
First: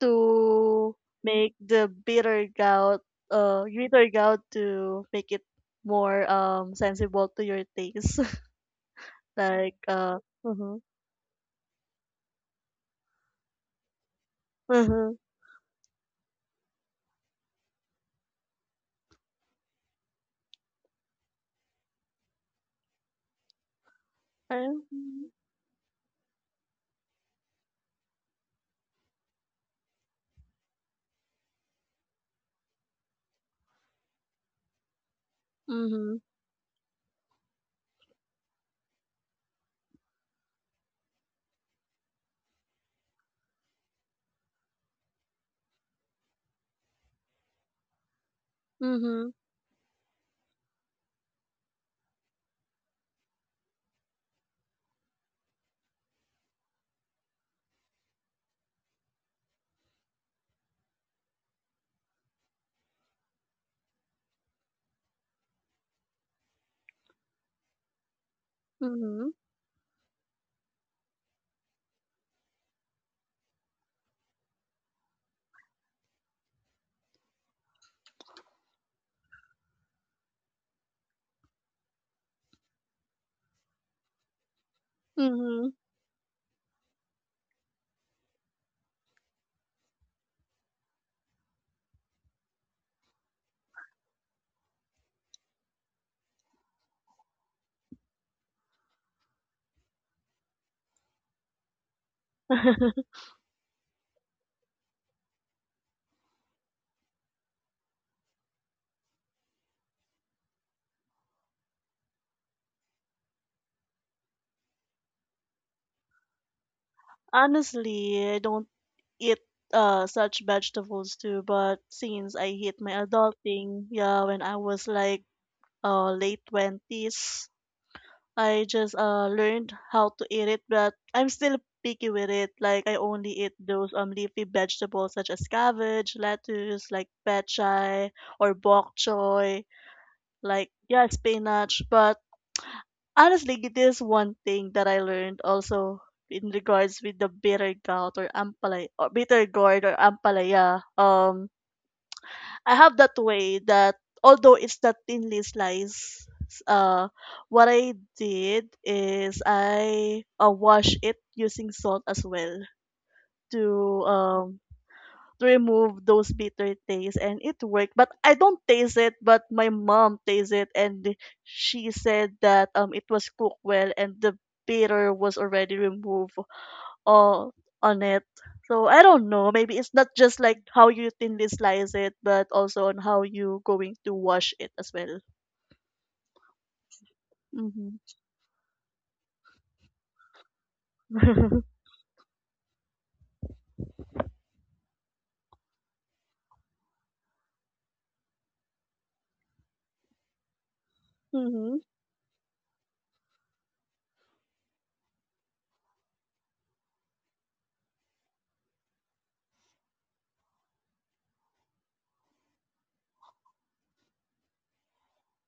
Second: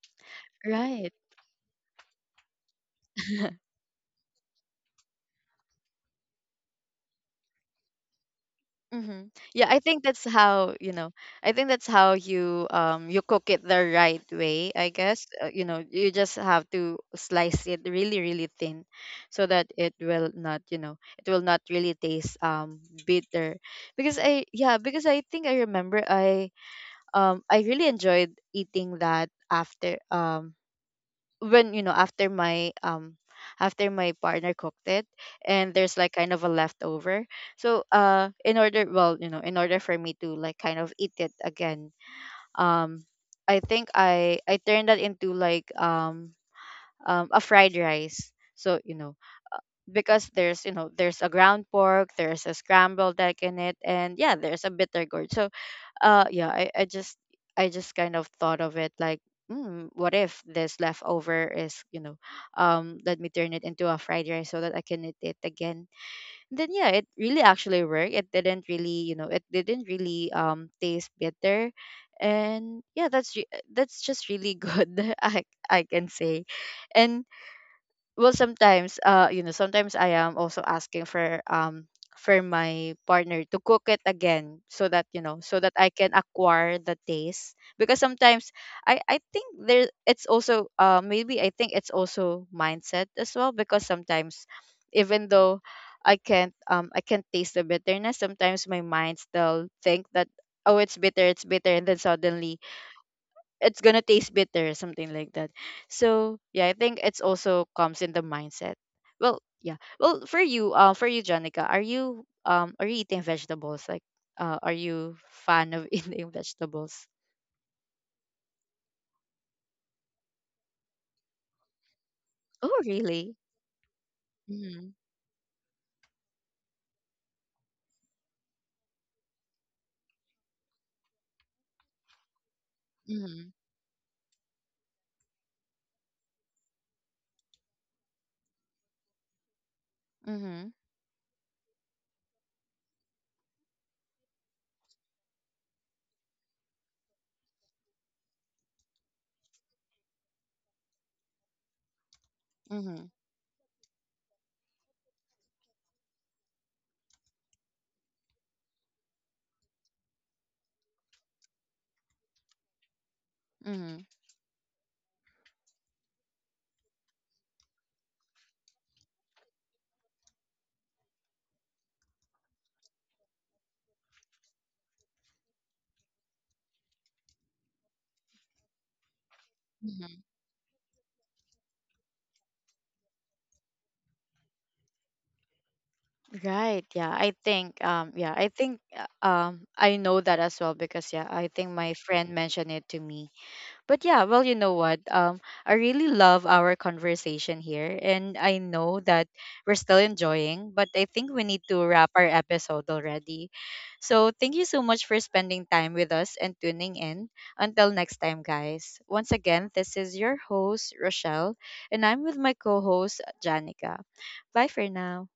B: to
A: Right.
B: make the bitter gout, bitter gout, to make it more sensible to your taste.
A: Mm-hmm. Yeah,
B: Like
A: I think
B: uh,
A: that's how,
B: mhm,
A: you know, I think that's how you, you cook it the right way, I
B: mhm,
A: guess. You know, you just have to slice it really, really thin so that it will not, you know, it will not really taste, bitter. Because I Yeah, because I think I remember, I really enjoyed eating that after, when you know after my partner cooked it, and there's like
B: mhm,
A: kind of a leftover. So, in order well you know in order for me to like kind of eat it again, um I think I turned that into like, a fried rice, so,
B: mhm,
A: you know,
B: mhm,
A: because there's, you know, there's a ground pork, there's a scrambled egg in it, and yeah, there's a bitter gourd. So, yeah I just kind of thought of it like, what if this leftover is, you know, let me turn it into a fried rice so that I can eat it again. And then yeah, it really actually worked. It didn't really,
B: mhm,
A: taste bitter. And yeah, that's just really good, i I can say. And, well, sometimes, you know, sometimes I am also asking for, for my partner to cook it again, so that,
B: mhm.
A: I can acquire the taste. Because sometimes, I think, there it's also maybe I think it's also mindset as well. Because sometimes, even though I can't taste the bitterness, sometimes my mind still think that, oh, it's bitter, and then suddenly it's gonna taste bitter, something like that. So yeah, I think it's also comes in the mindset. Well, yeah, well, for you, Janica, are you, are you eating vegetables? Like, are you fan of eating vegetables?
B: Honestly, I don't eat such vegetables too, but since I hit
A: Oh,
B: my
A: really?
B: adulting, yeah, when I was
A: Mhm.
B: like uh, late 20s, I just learned how to eat it, but I'm still picky with it. Like I only eat
A: Mhm.
B: those leafy vegetables such as cabbage, lettuce, like pechay or bok choy, like
A: Mhm.
B: yeah, spinach. But honestly, it is one thing that I learned also in regards with the bitter gourd or ampalaya. Um, I have
A: Mhm.
B: that way that although it's not thinly sliced, uh, what I did is I wash it using salt as well to
A: Mhm.
B: um to remove those bitter taste, and it worked. But I don't taste it, but my mom tastes it, and she said that it was cooked well and the bitter was already removed all on it. So I don't know. Maybe it's not
A: Mhm.
B: just like how you thinly slice it, but also on how you going to wash it as well.
A: Right. Yeah. I think.
B: Mm-hmm.
A: Yeah. I think, I know that as well because yeah, I think my friend mentioned it to me. But yeah, well, you know what, I really love our conversation here, and I know that we're still enjoying, but I think we need to wrap our episode already. So thank you so much for spending time with us and tuning in. Until next time, guys. Once again, this is your host, Rochelle, and I'm with my co host, Janica. Bye for now.